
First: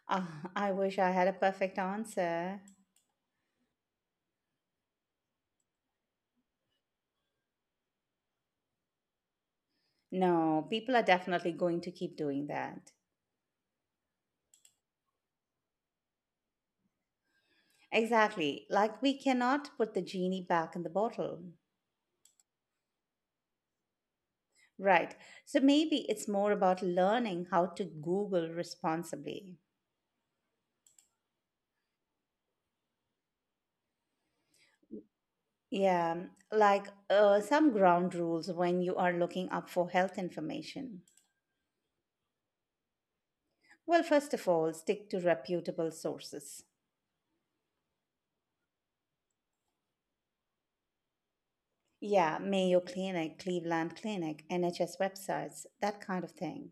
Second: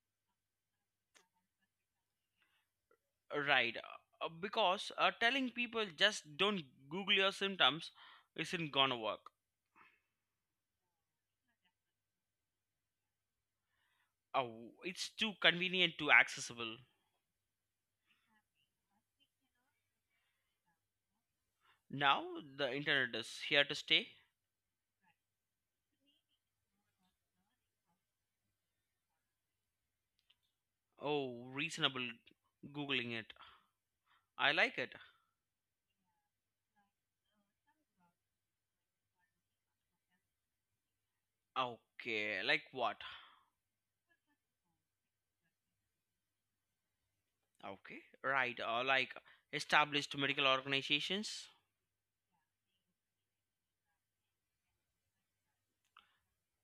Speaker 1: Ah, I wish I had a perfect answer.
Speaker 2: Right. Uh, Because uh, telling people just don't Google your symptoms isn't gonna work.
Speaker 1: No, people are definitely going to keep doing that.
Speaker 2: Uh, w- it's too convenient, too accessible.
Speaker 1: Exactly. Like we cannot put the genie back in the bottle.
Speaker 2: Now the internet is here to stay.
Speaker 1: Right. So maybe it's more about learning how to Google responsibly.
Speaker 2: Oh, reasonable Googling it. I like it.
Speaker 1: Yeah, like uh, some ground rules when you are looking up for health information.
Speaker 2: Okay, like what?
Speaker 1: Well, first of all, stick to reputable sources.
Speaker 2: Okay, right. Uh, like established medical organizations
Speaker 1: Yeah, Mayo Clinic, Cleveland Clinic, N H S websites, that kind of thing.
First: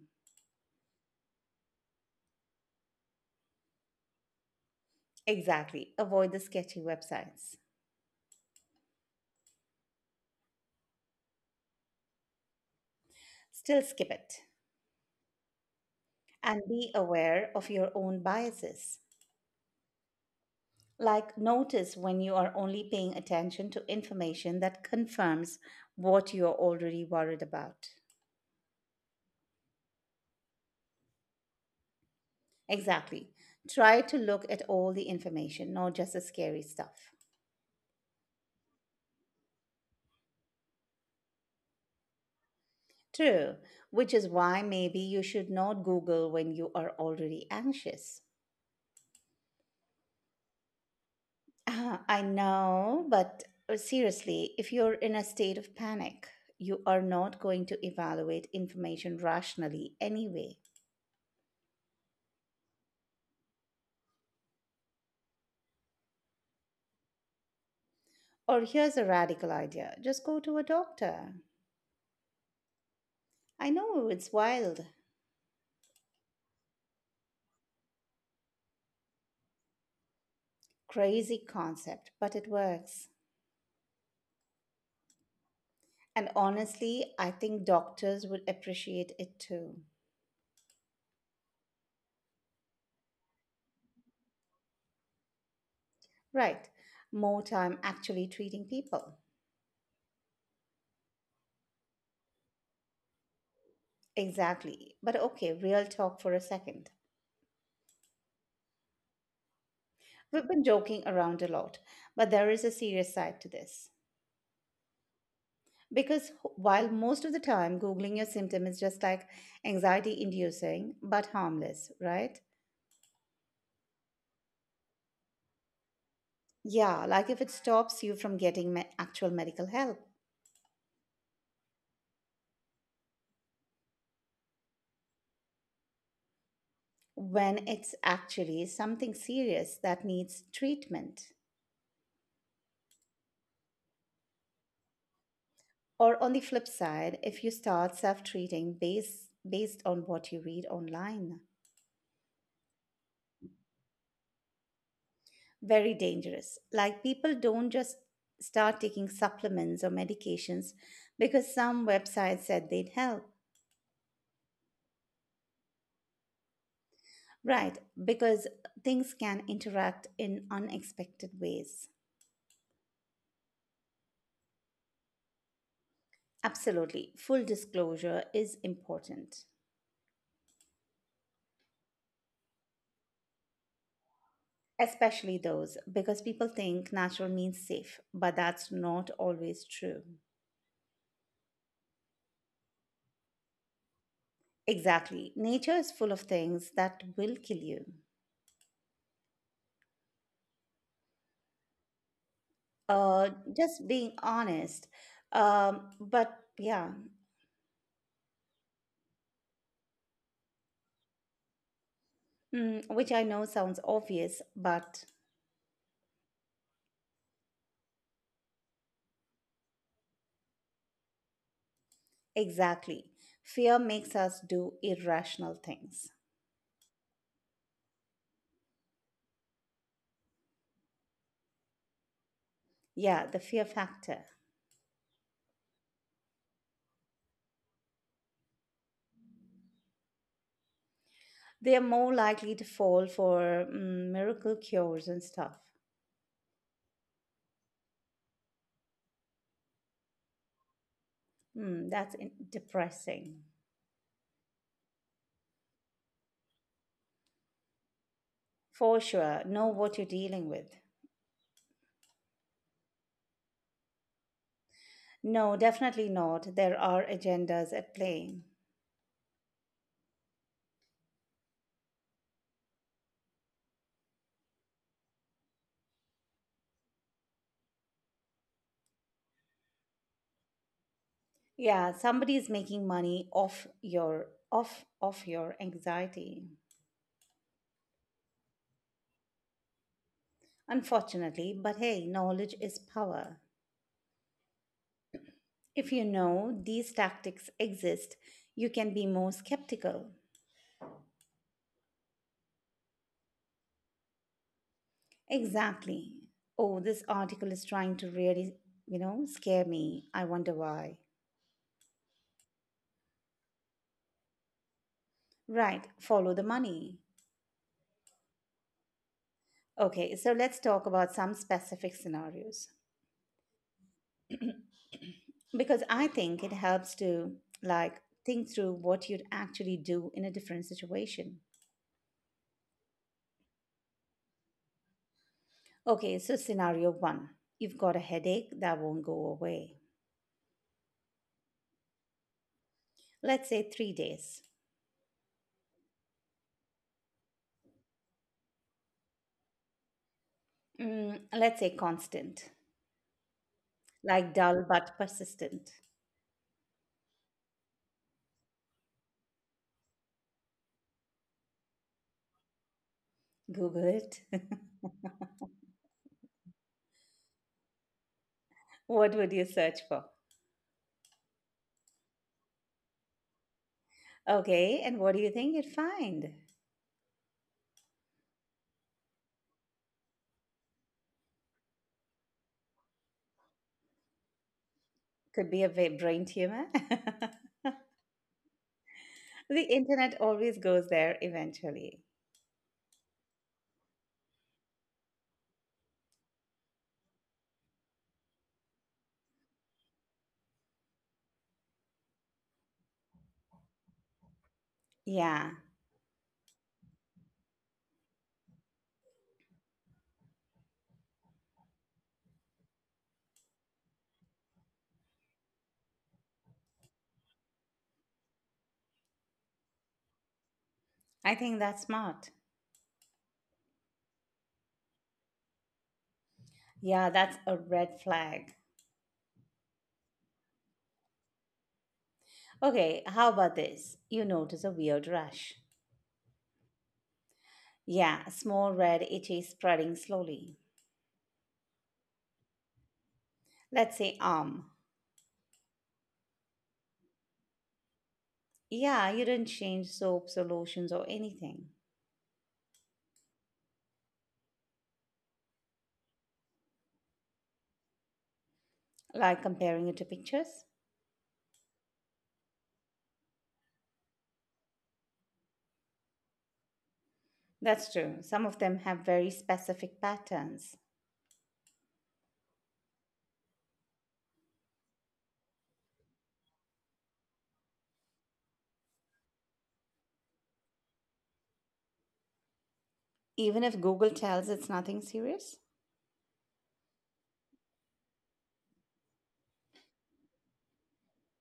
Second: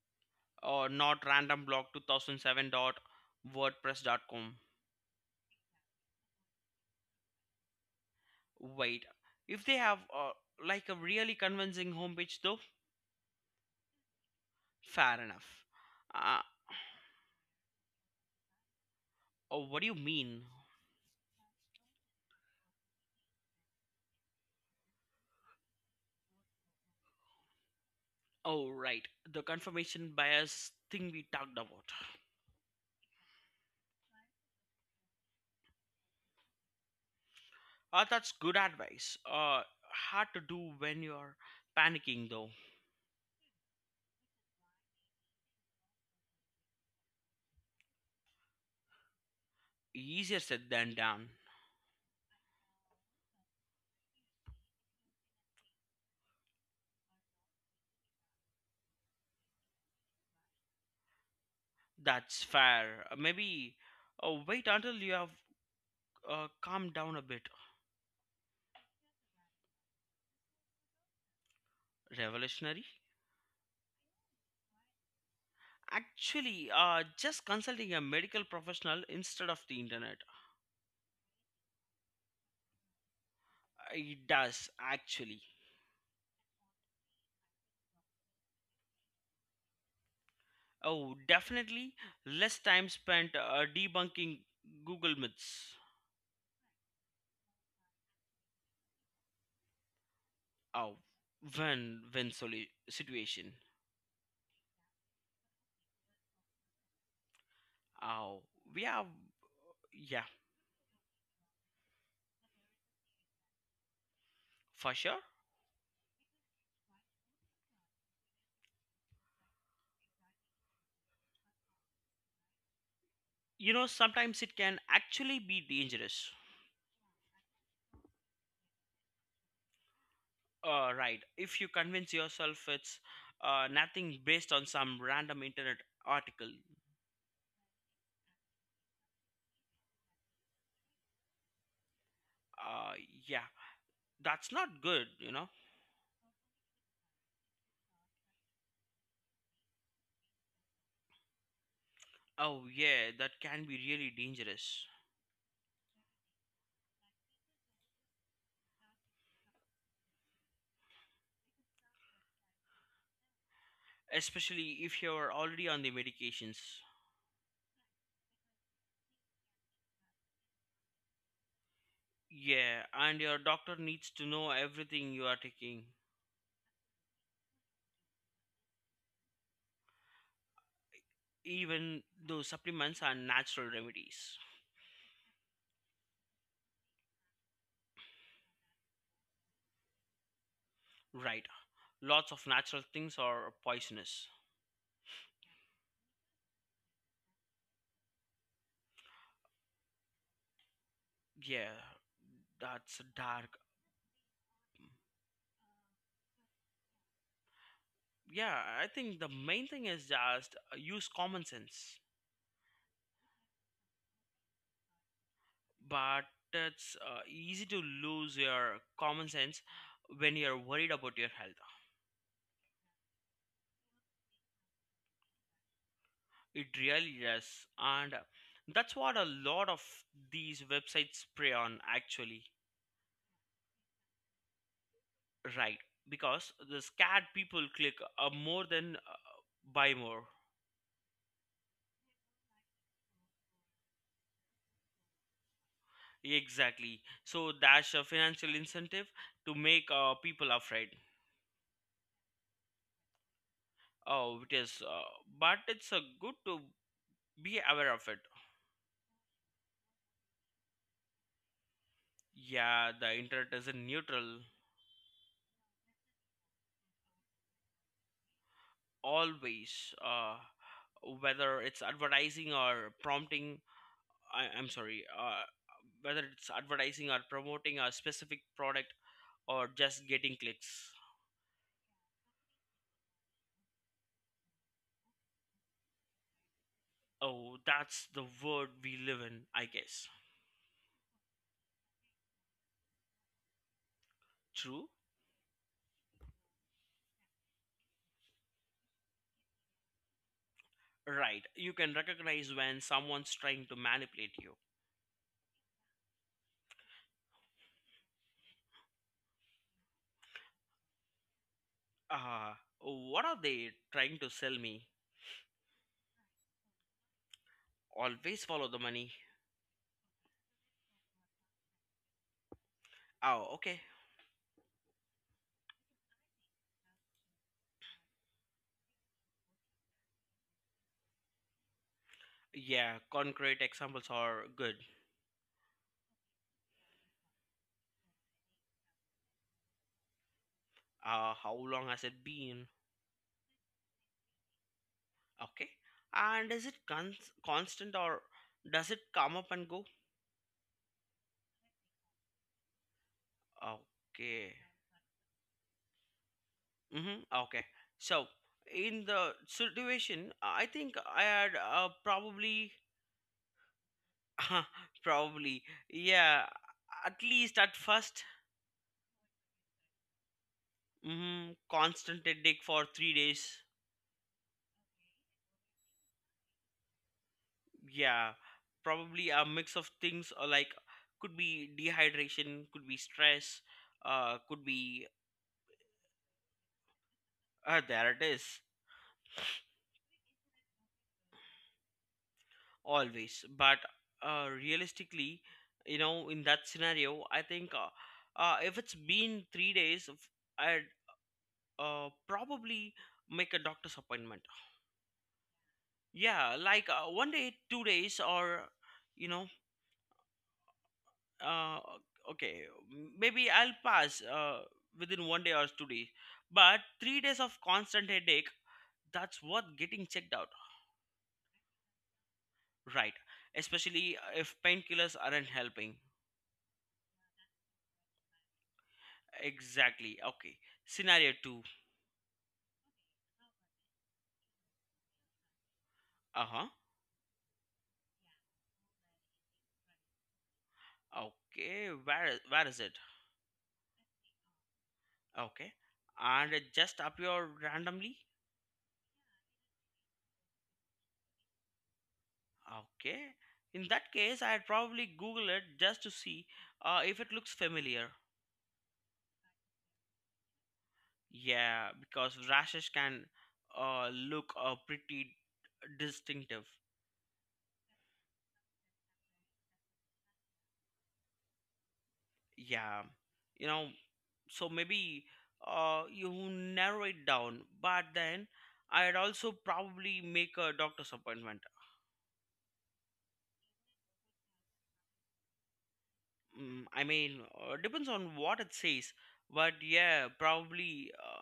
Speaker 2: or not random blog two thousand seven dot wordpress dot com.
Speaker 1: Exactly. Avoid the sketchy websites.
Speaker 2: Wait, if they have uh, like a really convincing homepage though.
Speaker 1: Still skip it.
Speaker 2: Fair enough. Uh,
Speaker 1: And be aware of your own biases.
Speaker 2: oh, what do you mean?
Speaker 1: Like, notice when you are only paying attention to information that confirms what you're already worried about.
Speaker 2: Oh, right. The confirmation bias thing we talked about.
Speaker 1: Exactly. Try to look at all the information, not just the scary stuff.
Speaker 2: Uh, that's good advice. Uh, hard to do when you're panicking, though.
Speaker 1: True, which is why maybe you should not Google when you are already anxious.
Speaker 2: Easier said than done.
Speaker 1: Ah, I know, but uh, seriously, if you're in a state of panic, you are not going to evaluate information rationally anyway.
Speaker 2: That's fair. Uh, maybe uh, wait until you have uh, calmed down a bit.
Speaker 1: Or here's a radical idea, just go to a doctor.
Speaker 2: Revolutionary?
Speaker 1: I know it's wild,
Speaker 2: Actually, uh, just consulting a medical professional instead of the internet.
Speaker 1: crazy concept, but it works.
Speaker 2: Uh, It does, actually.
Speaker 1: And honestly, I think doctors would appreciate it too.
Speaker 2: Oh, definitely less time spent uh, debunking Google myths.
Speaker 1: Right, more time actually treating people.
Speaker 2: Oh, when when solu- situation.
Speaker 1: Exactly. But okay, real talk for a second.
Speaker 2: Oh, we are yeah
Speaker 1: We've been joking around a lot, but there is a serious side to this.
Speaker 2: for sure.
Speaker 1: Because while most of the time Googling your symptom is just like anxiety inducing, but harmless, right?
Speaker 2: You know sometimes it can actually be dangerous.
Speaker 1: Yeah, like if it stops you from getting me- actual medical help,
Speaker 2: Uh, right, if you convince yourself it's uh, nothing based on some random internet article.
Speaker 1: when it's actually something serious that needs treatment.
Speaker 2: Uh, yeah, that's not good. You know.
Speaker 1: Or on the flip side, if you start self treating based, based on what you read online.
Speaker 2: Oh yeah, that can be really dangerous,
Speaker 1: Very dangerous. Like people don't just start taking supplements or medications because some website said they'd help.
Speaker 2: especially if you're already on the medications.
Speaker 1: Right, because things can interact in unexpected ways.
Speaker 2: Yeah, and your doctor needs to know everything you are taking.
Speaker 1: Absolutely. Full disclosure is important,
Speaker 2: Even those supplements are natural remedies.
Speaker 1: especially those because people think natural means safe, but that's not always true.
Speaker 2: Right. Lots of natural things are poisonous.
Speaker 1: Exactly. Nature is full of things that will kill you.
Speaker 2: Yeah, that's
Speaker 1: Uh,
Speaker 2: dark.
Speaker 1: just being honest. Um, but yeah,
Speaker 2: Yeah, I think the main thing is just uh, use common sense.
Speaker 1: Mm, which I know sounds obvious, but
Speaker 2: But it's uh, easy to lose your common sense when you're worried about your health.
Speaker 1: exactly. Fear makes us do irrational things.
Speaker 2: It really is. And that's what a lot of these websites prey on, actually.
Speaker 1: Yeah, the fear factor.
Speaker 2: Right, because the scared people click uh, more than uh, buy more.
Speaker 1: They are more likely to fall for mm, miracle cures and stuff.
Speaker 2: Exactly. So that's a financial incentive to make uh, people afraid.
Speaker 1: Mm, that's in- depressing.
Speaker 2: Oh, it is. Uh, but it's uh, good to be aware of it.
Speaker 1: For sure, know what you're dealing with.
Speaker 2: Yeah, the internet isn't neutral
Speaker 1: No, definitely not. There are agendas at play.
Speaker 2: always. Uh, whether it's advertising or prompting, I, I'm sorry, uh, whether it's advertising or promoting a specific product or just getting clicks.
Speaker 1: Yeah, somebody is making money off your off off your anxiety.
Speaker 2: Oh, that's the world we live in, I guess.
Speaker 1: Unfortunately, but hey, knowledge is power.
Speaker 2: True?
Speaker 1: If you know these tactics exist, you can be more skeptical.
Speaker 2: Right. You can recognize when someone's trying to manipulate you.
Speaker 1: Exactly. Oh, this article is trying to really, you know, scare me. I wonder why.
Speaker 2: Ah, what are they trying to sell me?
Speaker 1: Right, follow the money.
Speaker 2: Always follow the money.
Speaker 1: Okay, so let's talk about some specific scenarios
Speaker 2: Oh, okay.
Speaker 1: because I think it helps to like think through what you'd actually do in a different situation.
Speaker 2: Yeah, concrete examples are good.
Speaker 1: Okay, so scenario one. You've got a headache that won't go away.
Speaker 2: Uh, how long has it been?
Speaker 1: Let's say three days.
Speaker 2: Okay. And is it cons- constant or does it come up and go?
Speaker 1: Mm, let's say constant. Like
Speaker 2: Okay.
Speaker 1: dull but persistent.
Speaker 2: Mm-hmm. Okay. So, in the situation, I think I had uh, probably
Speaker 1: Google it.
Speaker 2: Probably. Yeah. At least at first.
Speaker 1: What would you search for?
Speaker 2: Mm, constant headache for three days.
Speaker 1: Okay, and what do you think you'd find?
Speaker 2: Yeah. Probably a mix of things. Or like could be dehydration, could be stress, uh, could be.
Speaker 1: Could be a va- brain tumor.
Speaker 2: Uh, there it is.
Speaker 1: The internet always goes there eventually.
Speaker 2: Always. But uh, realistically, you know, in that scenario, I think uh, uh, if it's been three days, f- I'd uh, probably make a doctor's appointment.
Speaker 1: Yeah,
Speaker 2: Yeah, like uh, one day, two days, or you know, uh, okay, maybe I'll pass uh, within one day or two days. But three days of constant headache, that's worth getting checked out,
Speaker 1: I think that's smart.
Speaker 2: right? Especially uh, if painkillers aren't helping.
Speaker 1: Yeah, that's a red flag.
Speaker 2: Exactly. Okay. Scenario two.
Speaker 1: Okay, how about this? You notice a weird rash.
Speaker 2: Uh huh.
Speaker 1: Yeah, a small red itchy spreading slowly.
Speaker 2: Okay. Where where is it?
Speaker 1: Let's say arm.
Speaker 2: Okay. And it just appear randomly.
Speaker 1: Yeah, you didn't change soaps or lotions or anything.
Speaker 2: Okay. In that case, I'd probably Google it just to see uh, if it looks familiar.
Speaker 1: Like comparing it to pictures?
Speaker 2: Yeah, because rashes can uh, look uh, pretty distinctive.
Speaker 1: That's true. Some of them have very specific patterns.
Speaker 2: Yeah, you know, so maybe uh, you narrow it down, but then I'd also probably make a doctor's appointment.
Speaker 1: Even if Google tells it's nothing serious?
Speaker 2: Mm, I mean, uh, depends on what it says, but yeah, probably, uh,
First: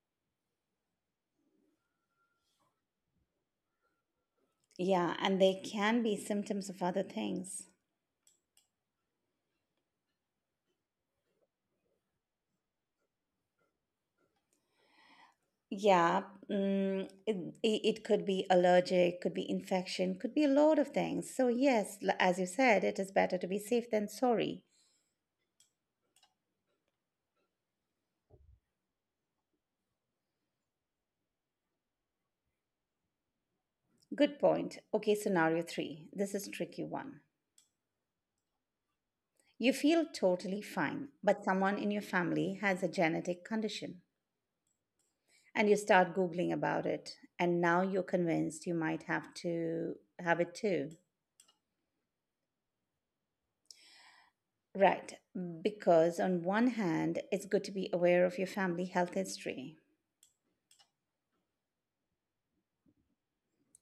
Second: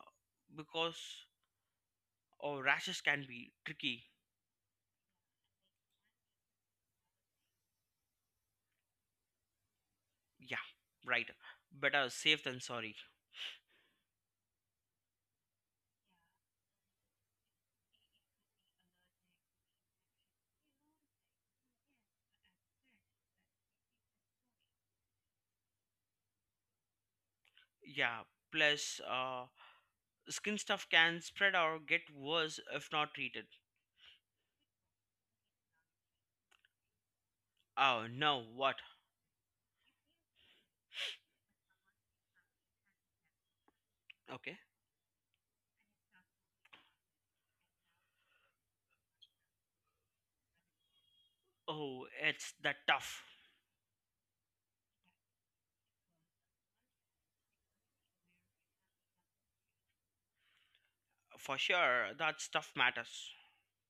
Speaker 2: because uh, rashes can be tricky.
Speaker 1: Yeah, and they can be symptoms of other things.
Speaker 2: Yeah, right. Better safe than sorry.
Speaker 1: Yeah, mm, it, i- it could be allergic, could be infection, could be a lot of things. So, yes, l- as you said, it is better to be safe than sorry.
Speaker 2: Yeah, plus uh, skin stuff can spread or get worse if not treated.
Speaker 1: Good point. Okay, scenario three. This is tricky one.
Speaker 2: Oh, no, what?
Speaker 1: You feel totally fine, but someone in your family has a genetic condition.
Speaker 2: Okay.
Speaker 1: And you start googling about it, and now you're convinced you might have to have it too,
Speaker 2: Oh, it's that tough.
Speaker 1: right? Because on one hand it's good to be aware of your family health history,
Speaker 2: For sure, that stuff matters.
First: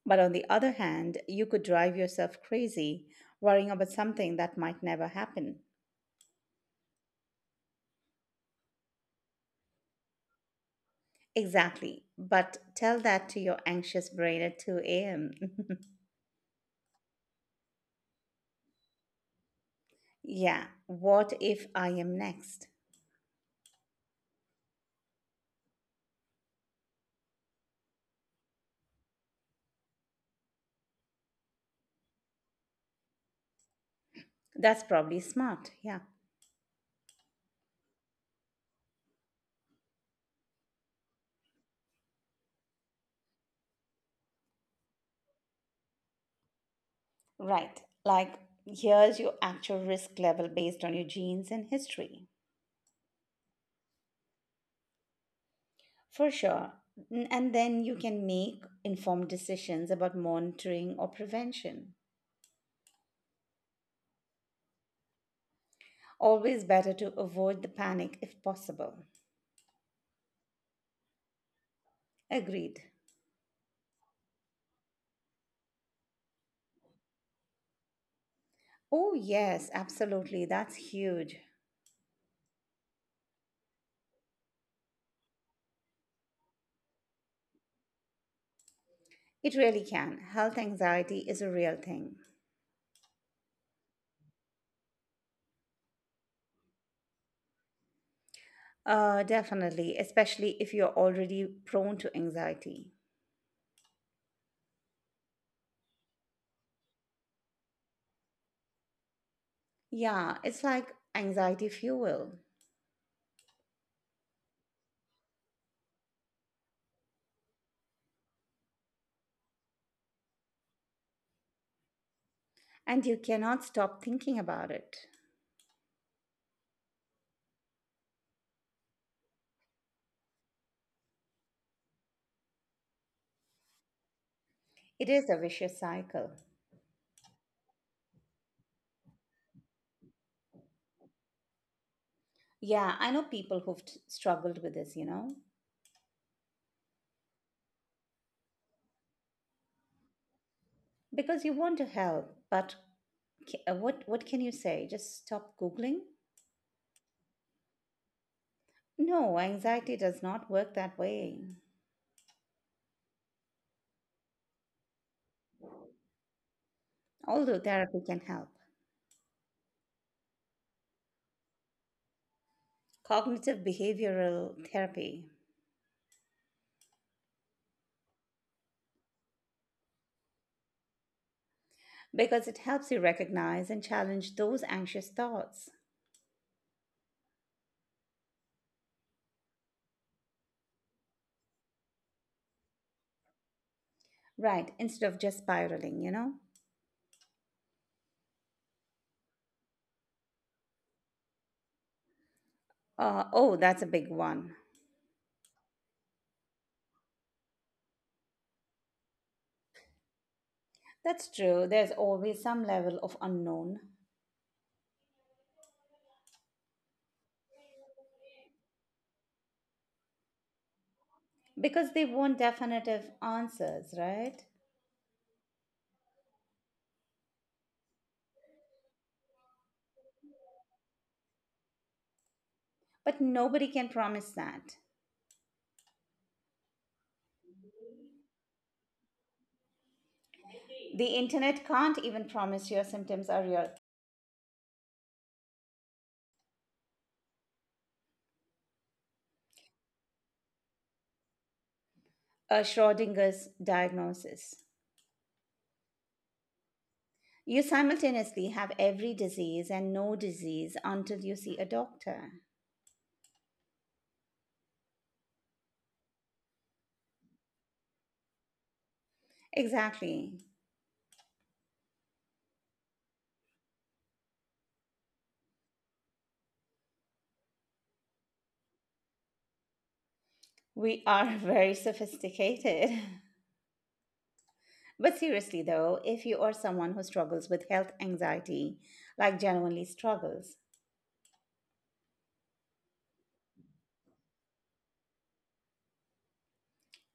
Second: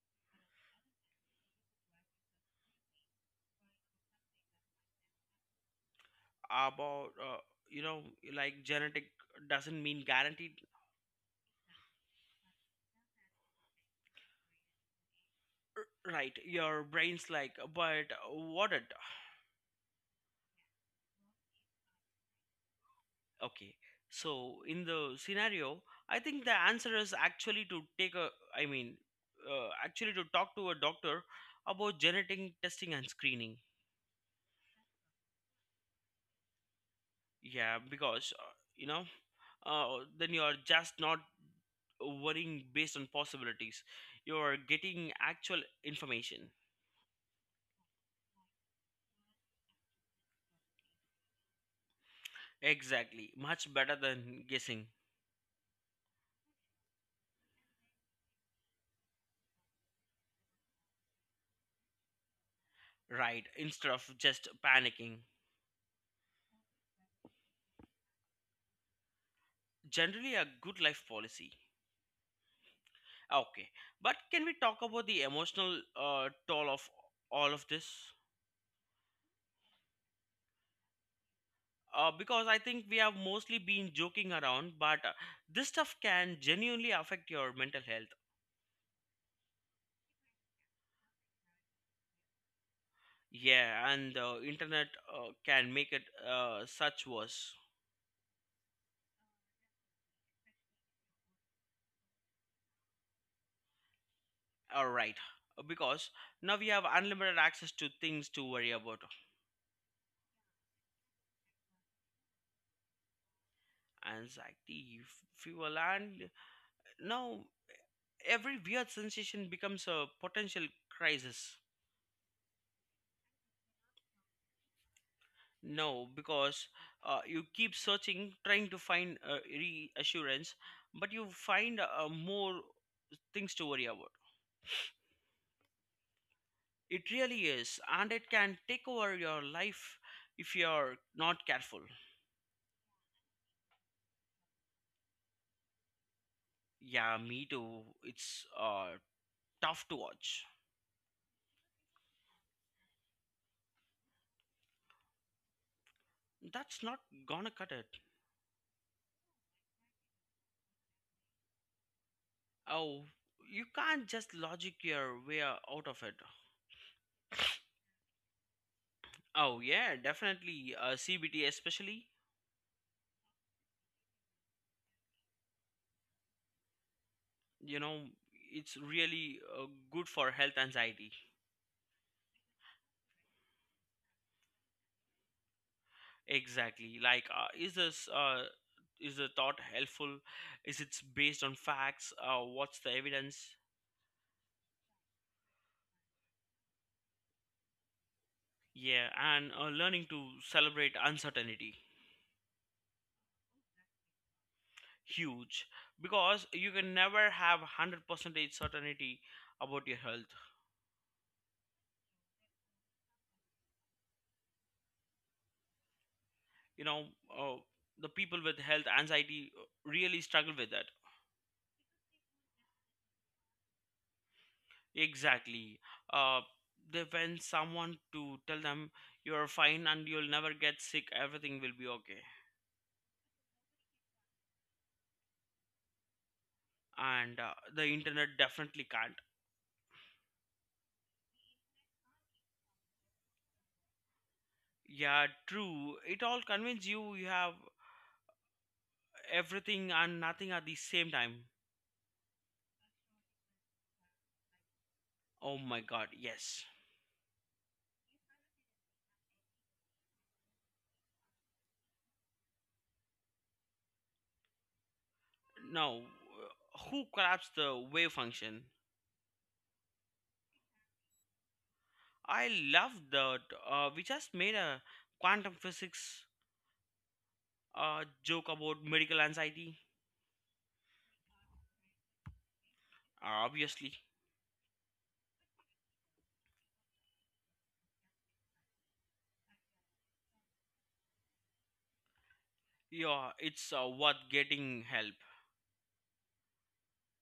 Speaker 1: but on the other hand you could drive yourself crazy worrying about something that might never happen,
Speaker 2: About, uh, you know, like genetic doesn't mean guaranteed.
Speaker 1: exactly. But tell that to your anxious brain at two a.m.
Speaker 2: R- Right, your brain's like, but what it?
Speaker 1: Yeah, what if I am next?
Speaker 2: Okay. So in the scenario, I think the answer is actually to take a, I mean, uh, actually to talk to a doctor about genetic testing and screening.
Speaker 1: That's probably smart, yeah.
Speaker 2: Yeah, because uh, you know, uh, then you are just not worrying based on possibilities. You are getting actual information.
Speaker 1: Right, like here's your actual risk level based on your genes and history.
Speaker 2: Exactly, much better than guessing.
Speaker 1: For sure. N- And then you can make informed decisions about monitoring or prevention.
Speaker 2: Right, instead of just panicking.
Speaker 1: Always better to avoid the panic if possible.
Speaker 2: Generally, a good life policy.
Speaker 1: Agreed.
Speaker 2: Okay, but can we talk about the emotional uh, toll of all of this?
Speaker 1: Oh, yes, absolutely. That's huge.
Speaker 2: Uh, because I think we have mostly been joking around, but uh, this stuff can genuinely affect your mental health.
Speaker 1: It really can. Health anxiety is a real thing.
Speaker 2: Yeah, and the internet uh, can make it uh, such worse.
Speaker 1: Uh, definitely, especially if you're already prone to anxiety.
Speaker 2: All right, because now we have unlimited access to things to worry about,
Speaker 1: Yeah, it's like anxiety fuel.
Speaker 2: anxiety, f- fuel, and uh, now every weird sensation becomes a potential crisis.
Speaker 1: And you cannot stop thinking about it.
Speaker 2: No, because uh, you keep searching, trying to find uh, reassurance, but you find uh, more things to worry about.
Speaker 1: It is a vicious cycle.
Speaker 2: It really is, and it can take over your life if you're not careful.
Speaker 1: Yeah, I know people who've t- struggled with this, you know,
Speaker 2: Yeah, me too. It's uh, tough to watch.
Speaker 1: because you want to help, but ca- uh, what what can you say? Just stop googling?
Speaker 2: That's not gonna cut it.
Speaker 1: No, anxiety does not work that way.
Speaker 2: Oh, you can't just logic your way out of it.
Speaker 1: Although therapy can help.
Speaker 2: Oh, yeah, definitely. Uh, C B T, especially,
Speaker 1: Cognitive behavioral therapy
Speaker 2: you know, it's really uh, good for health anxiety.
Speaker 1: because it helps you recognize and challenge those anxious thoughts.
Speaker 2: Exactly. Like, uh, is this uh, is the thought helpful? Is it based on facts? Uh, what's the evidence?
Speaker 1: Right, instead of just spiraling, you know?
Speaker 2: Yeah, and uh, learning to celebrate uncertainty,
Speaker 1: Uh, oh, that's a big one.
Speaker 2: huge, because you can never have hundred percent certainty about your health.
Speaker 1: That's true. There's always some level of unknown
Speaker 2: You know, uh, the people with health anxiety really struggle with that.
Speaker 1: because they want definitive answers, right?
Speaker 2: Exactly. Uh, they want someone to tell them you're fine and you'll never get sick. Everything will be okay,
Speaker 1: But nobody can promise that.
Speaker 2: and uh, the internet definitely can't.
Speaker 1: The internet can't even promise your symptoms are your
Speaker 2: Yeah, true, it all convinces you you have everything and nothing at the same time.
Speaker 1: uh, Schrodinger's diagnosis.
Speaker 2: Oh my god, yes.
Speaker 1: You simultaneously have every disease and no disease until you see a doctor.
Speaker 2: Now, uh, who collapsed the wave function?
Speaker 1: Exactly.
Speaker 2: I love that uh, we just made a quantum physics uh, joke about medical anxiety.
Speaker 1: We are very sophisticated.
Speaker 2: Obviously.
Speaker 1: But seriously, though, if you are someone who struggles with health anxiety, like genuinely struggles,
Speaker 2: Yeah, it's uh, worth getting help.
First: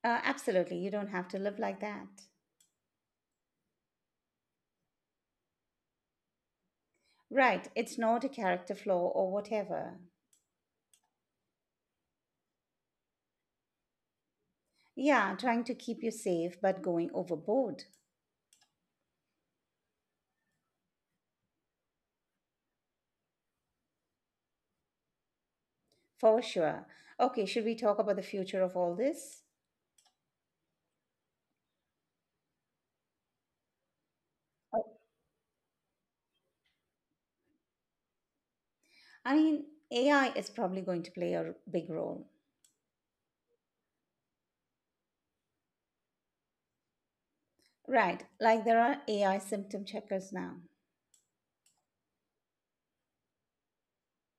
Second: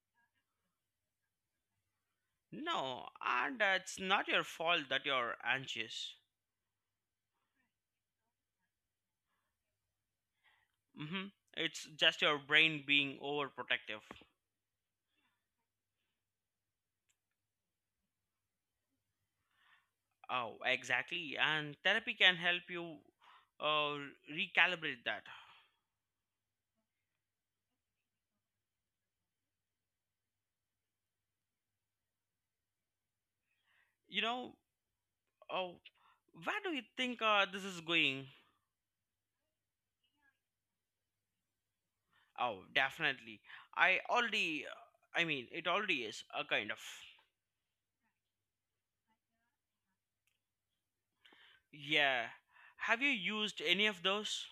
Speaker 1: Uh, absolutely, you don't have to live like that.
Speaker 2: No, and uh, it's not your fault that you're anxious.
Speaker 1: Right, it's not a character flaw or whatever.
Speaker 2: Mm-hmm. It's just your brain being overprotective.
Speaker 1: Yeah, trying to keep you safe but going overboard.
Speaker 2: Oh, exactly. And therapy can help you uh, recalibrate that.
Speaker 1: For sure. Okay, should we talk about the future of all this?
Speaker 2: You know, oh, where do you think uh, this is going?
Speaker 1: I mean, A I is probably going to play a big role.
Speaker 2: Oh, definitely. I already, uh, I mean, it already is a kind of.
Speaker 1: Right, like there are A I symptom checkers now.
Speaker 2: Yeah. Have you used any of those?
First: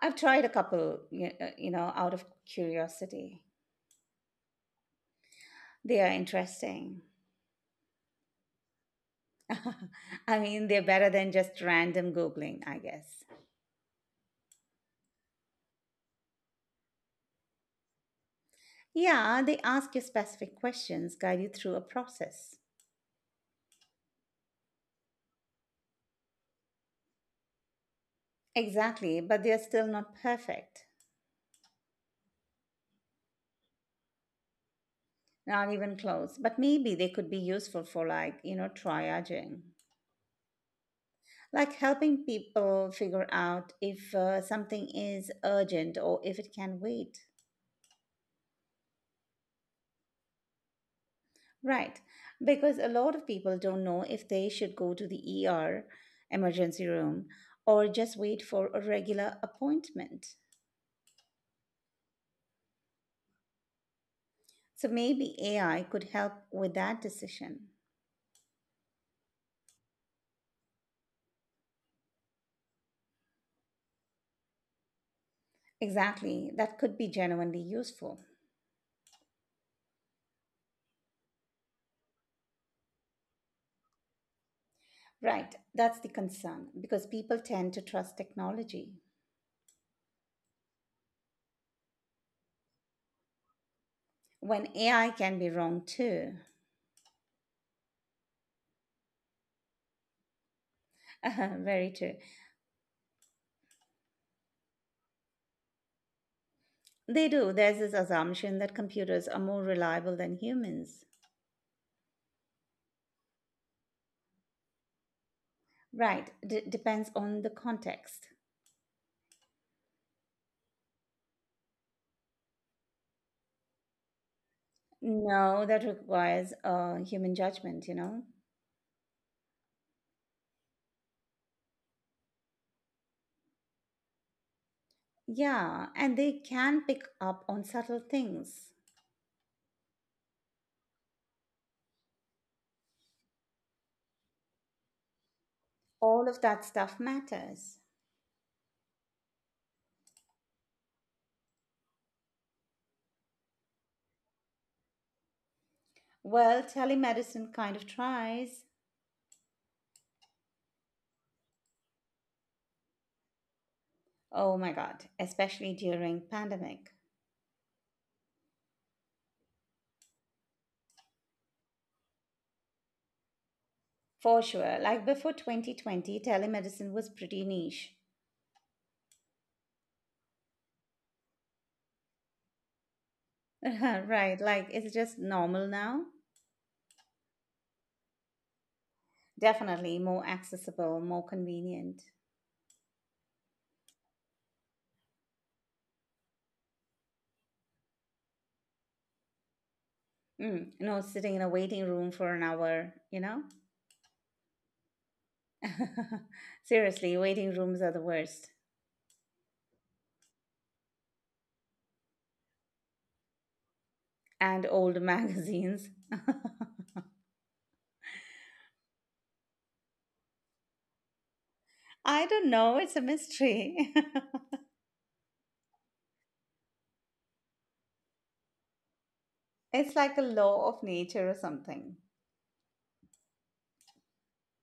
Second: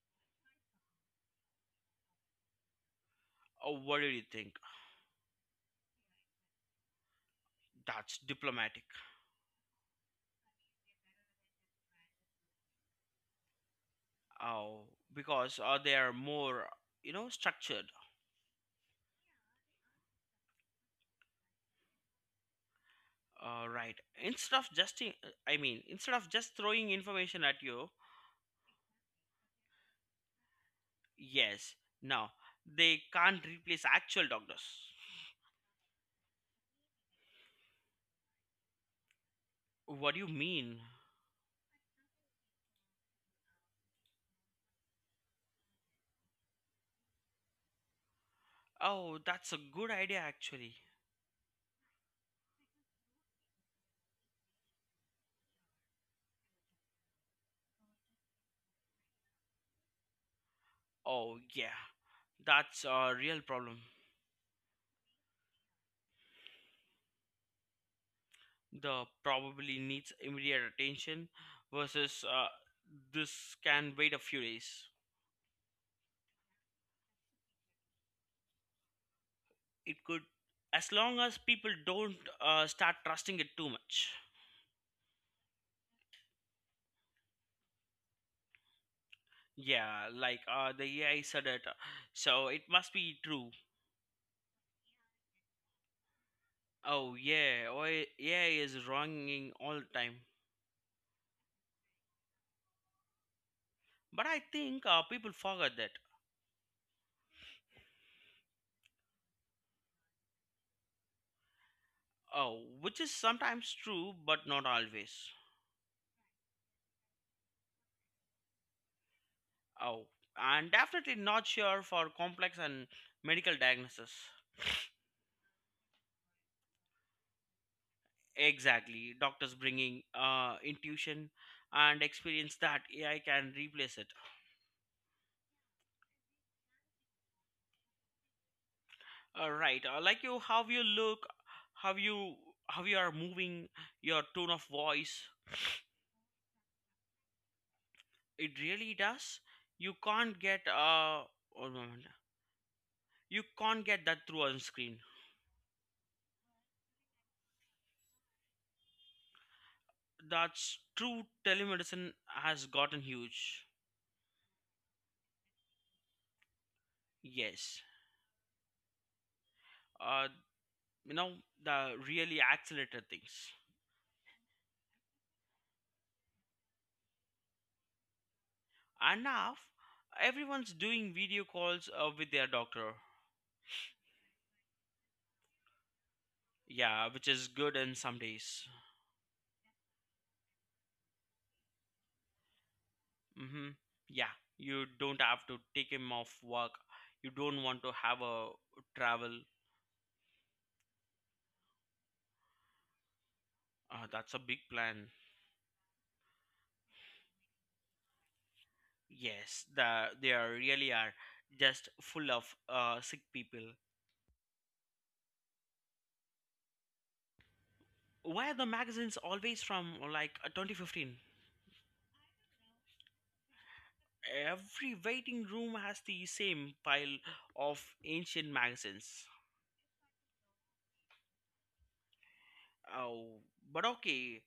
Speaker 1: I've tried a couple, you uh, you know, out of curiosity.
Speaker 2: Oh, what do you think?
Speaker 1: They are interesting.
Speaker 2: That's diplomatic.
Speaker 1: I mean, they're better than just random Googling, I guess.
Speaker 2: Oh, because uh, they are more, you know, structured.
Speaker 1: Yeah, they ask you specific questions, guide you through a process.
Speaker 2: Uh, right. Instead of just, I mean, instead of just throwing information at you,
Speaker 1: Exactly, but they're still not perfect,
Speaker 2: yes. Now they can't replace actual doctors.
Speaker 1: not even close. But maybe they could be useful for, like, you know, triaging,
Speaker 2: What do you mean?
Speaker 1: like helping people figure out if uh, something is urgent or if it can wait.
Speaker 2: Oh, that's a good idea actually.
Speaker 1: Right, because a lot of people don't know if they should go to the E R, emergency room, or just wait for a regular appointment.
Speaker 2: Oh yeah, that's a real problem.
Speaker 1: So maybe A I could help with that decision.
Speaker 2: The probably needs immediate attention versus, uh, this can wait a few days.
Speaker 1: Exactly, that could be genuinely useful.
Speaker 2: It could, as long as people don't uh, start trusting it too much.
Speaker 1: Right, that's the concern because people tend to trust technology
Speaker 2: Yeah, like uh, the A I said it. So it must be true.
Speaker 1: when A I can be wrong too.
Speaker 2: Oh yeah, oh, A I is wronging all the time.
Speaker 1: Very true.
Speaker 2: But I think uh, people forget that.
Speaker 1: They do. There's this assumption that computers are more reliable than humans.
Speaker 2: Oh, which is sometimes true, but not always.
Speaker 1: Right, D- depends on the context.
Speaker 2: Oh, and definitely not sure for complex and medical diagnosis.
Speaker 1: No, that requires uh, human judgment, you know?
Speaker 2: Exactly, doctors bringing uh, intuition and experience that A I can replace it.
Speaker 1: Yeah, and they can pick up on subtle things.
Speaker 2: uh, right, uh, like you how you look, how you how you are moving, your tone of voice.
Speaker 1: All of that stuff matters.
Speaker 2: It really does. You can't get uh one moment. You can't get that through on screen.
Speaker 1: Well, telemedicine kind of tries.
Speaker 2: That's true, telemedicine has gotten huge.
Speaker 1: Oh my God, especially during pandemic.
Speaker 2: Yes, uh you know the really accelerated things.
Speaker 1: For sure, like before twenty twenty, telemedicine was pretty niche.
Speaker 2: And now everyone's doing video calls uh, with their doctor.
Speaker 1: Right, like it's just normal now.
Speaker 2: Yeah, which is good in some days.
Speaker 1: Definitely more accessible, more convenient.
Speaker 2: Mm-hmm. Yeah, you don't have to take him off work. You don't want to have a travel.
Speaker 1: Mm, you sitting in a waiting room for an hour, you know?
Speaker 2: Uh, that's a big plan.
Speaker 1: Seriously, waiting rooms are the worst.
Speaker 2: Yes, the they are really are just full of uh, sick people.
Speaker 1: And old magazines.
Speaker 2: Why are the magazines always from like, uh, twenty fifteen?
Speaker 1: I don't know, it's a mystery.
Speaker 2: Every waiting room has the same pile of ancient magazines.
Speaker 1: It's like a law of nature or something.
Speaker 2: Oh, but okay.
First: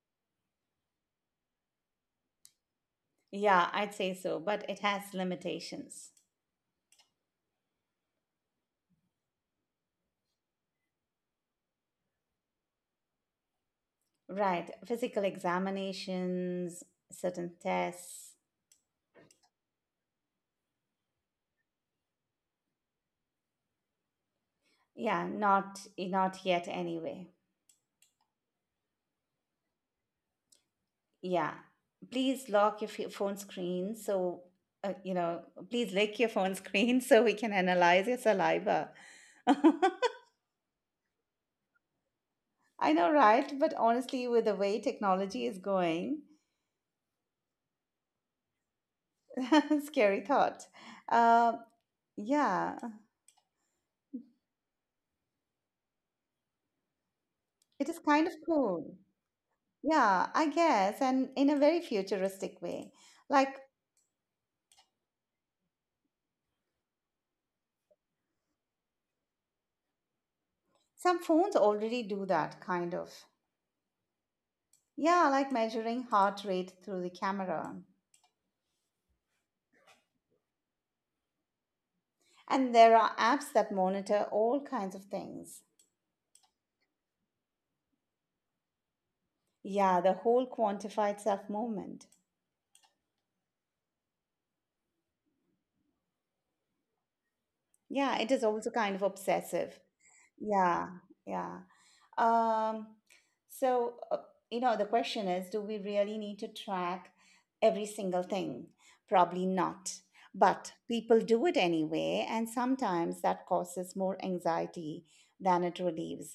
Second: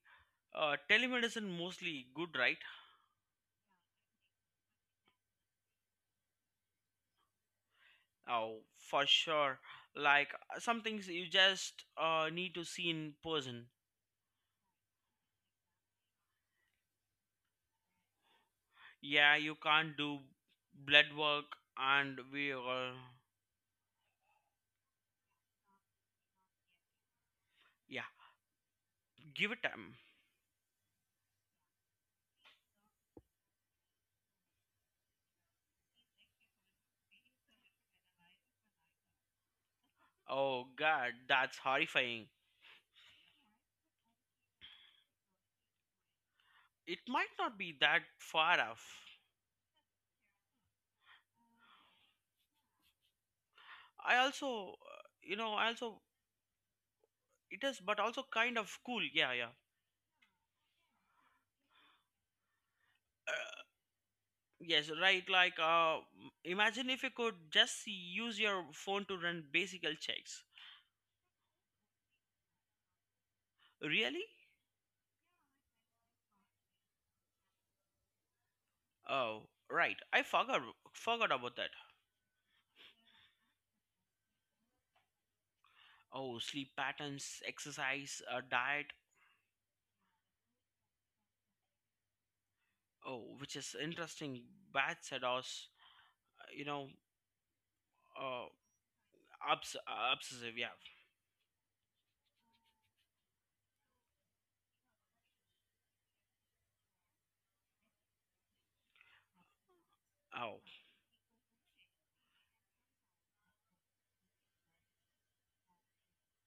Speaker 2: Uh, telemedicine mostly good, right?
Speaker 1: Yeah, I'd say so, but it has limitations.
Speaker 2: Oh, for sure. Like uh, some things you just uh, need to see in person.
Speaker 1: Right. Physical examinations, certain tests.
Speaker 2: Yeah, you can't do blood work and we all,
Speaker 1: Yeah, not not yet anyway.
Speaker 2: yeah, give it time.
Speaker 1: Yeah. Please lock your f- phone screen so uh, you know, please lick your phone screen so we can analyze your saliva. I
Speaker 2: Oh god, that's horrifying.
Speaker 1: know, right? But honestly, with the way technology is going,
Speaker 2: It might not be that far off.
Speaker 1: scary thought. Uh, yeah,
Speaker 2: I also, uh, you know, I also it is
Speaker 1: it is
Speaker 2: but also
Speaker 1: kind of
Speaker 2: kind of
Speaker 1: cool.
Speaker 2: cool. Yeah, yeah.
Speaker 1: Yeah, I guess, and in a very futuristic way. Like
Speaker 2: Uh, yes, right, like uh imagine if you could just use your phone to run basic checks.
Speaker 1: Some phones already do that, kind of.
Speaker 2: Really?
Speaker 1: Yeah, like measuring heart rate through the camera.
Speaker 2: Oh, right. I forgot forgot about that.
Speaker 1: And there are apps that monitor all kinds of things.
Speaker 2: Oh, sleep patterns, exercise, uh, diet.
Speaker 1: Yeah, the whole quantified self movement.
Speaker 2: Oh, which is interesting. Bad sedos, uh, you know,
Speaker 1: Yeah, it is
Speaker 2: uh,
Speaker 1: also kind of
Speaker 2: obs-
Speaker 1: obsessive.
Speaker 2: uh, obsessive. Yeah.
Speaker 1: Yeah, yeah. Um, so, uh, you know, the question is, do we really need to track every single thing? Probably not.
Speaker 2: Oh,
Speaker 1: But people do it anyway, and sometimes that causes more anxiety than it relieves.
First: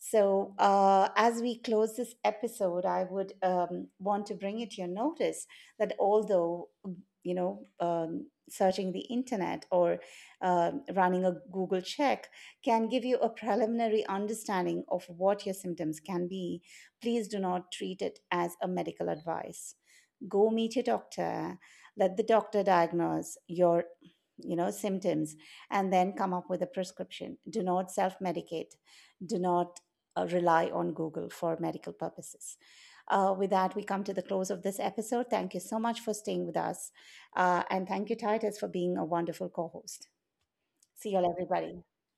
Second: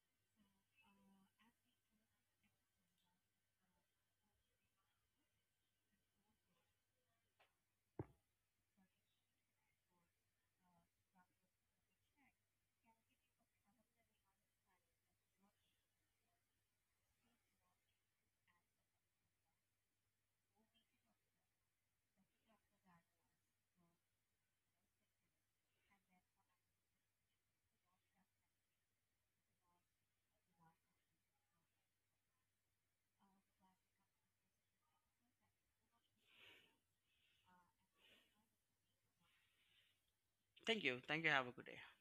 Speaker 1: So, uh, as we close this episode, I would um, want to bring it to your notice that although, mm, you know, um, searching the internet or uh, running a Google check can give you a preliminary understanding of what your symptoms can be. Please do not treat it as a medical advice. Go meet your doctor, let the doctor diagnose your, you know, symptoms, and then come up with a prescription. Do not self-medicate, do not uh, rely on Google for medical purposes. Uh, with that, we come to the close of this episode. Thank you so much for staying with us, uh, and thank you Titus for being a wonderful co-host.
Speaker 2: thank
Speaker 1: See
Speaker 2: you.
Speaker 1: you all,
Speaker 2: Thank you. Have a good
Speaker 1: everybody.
Speaker 2: day.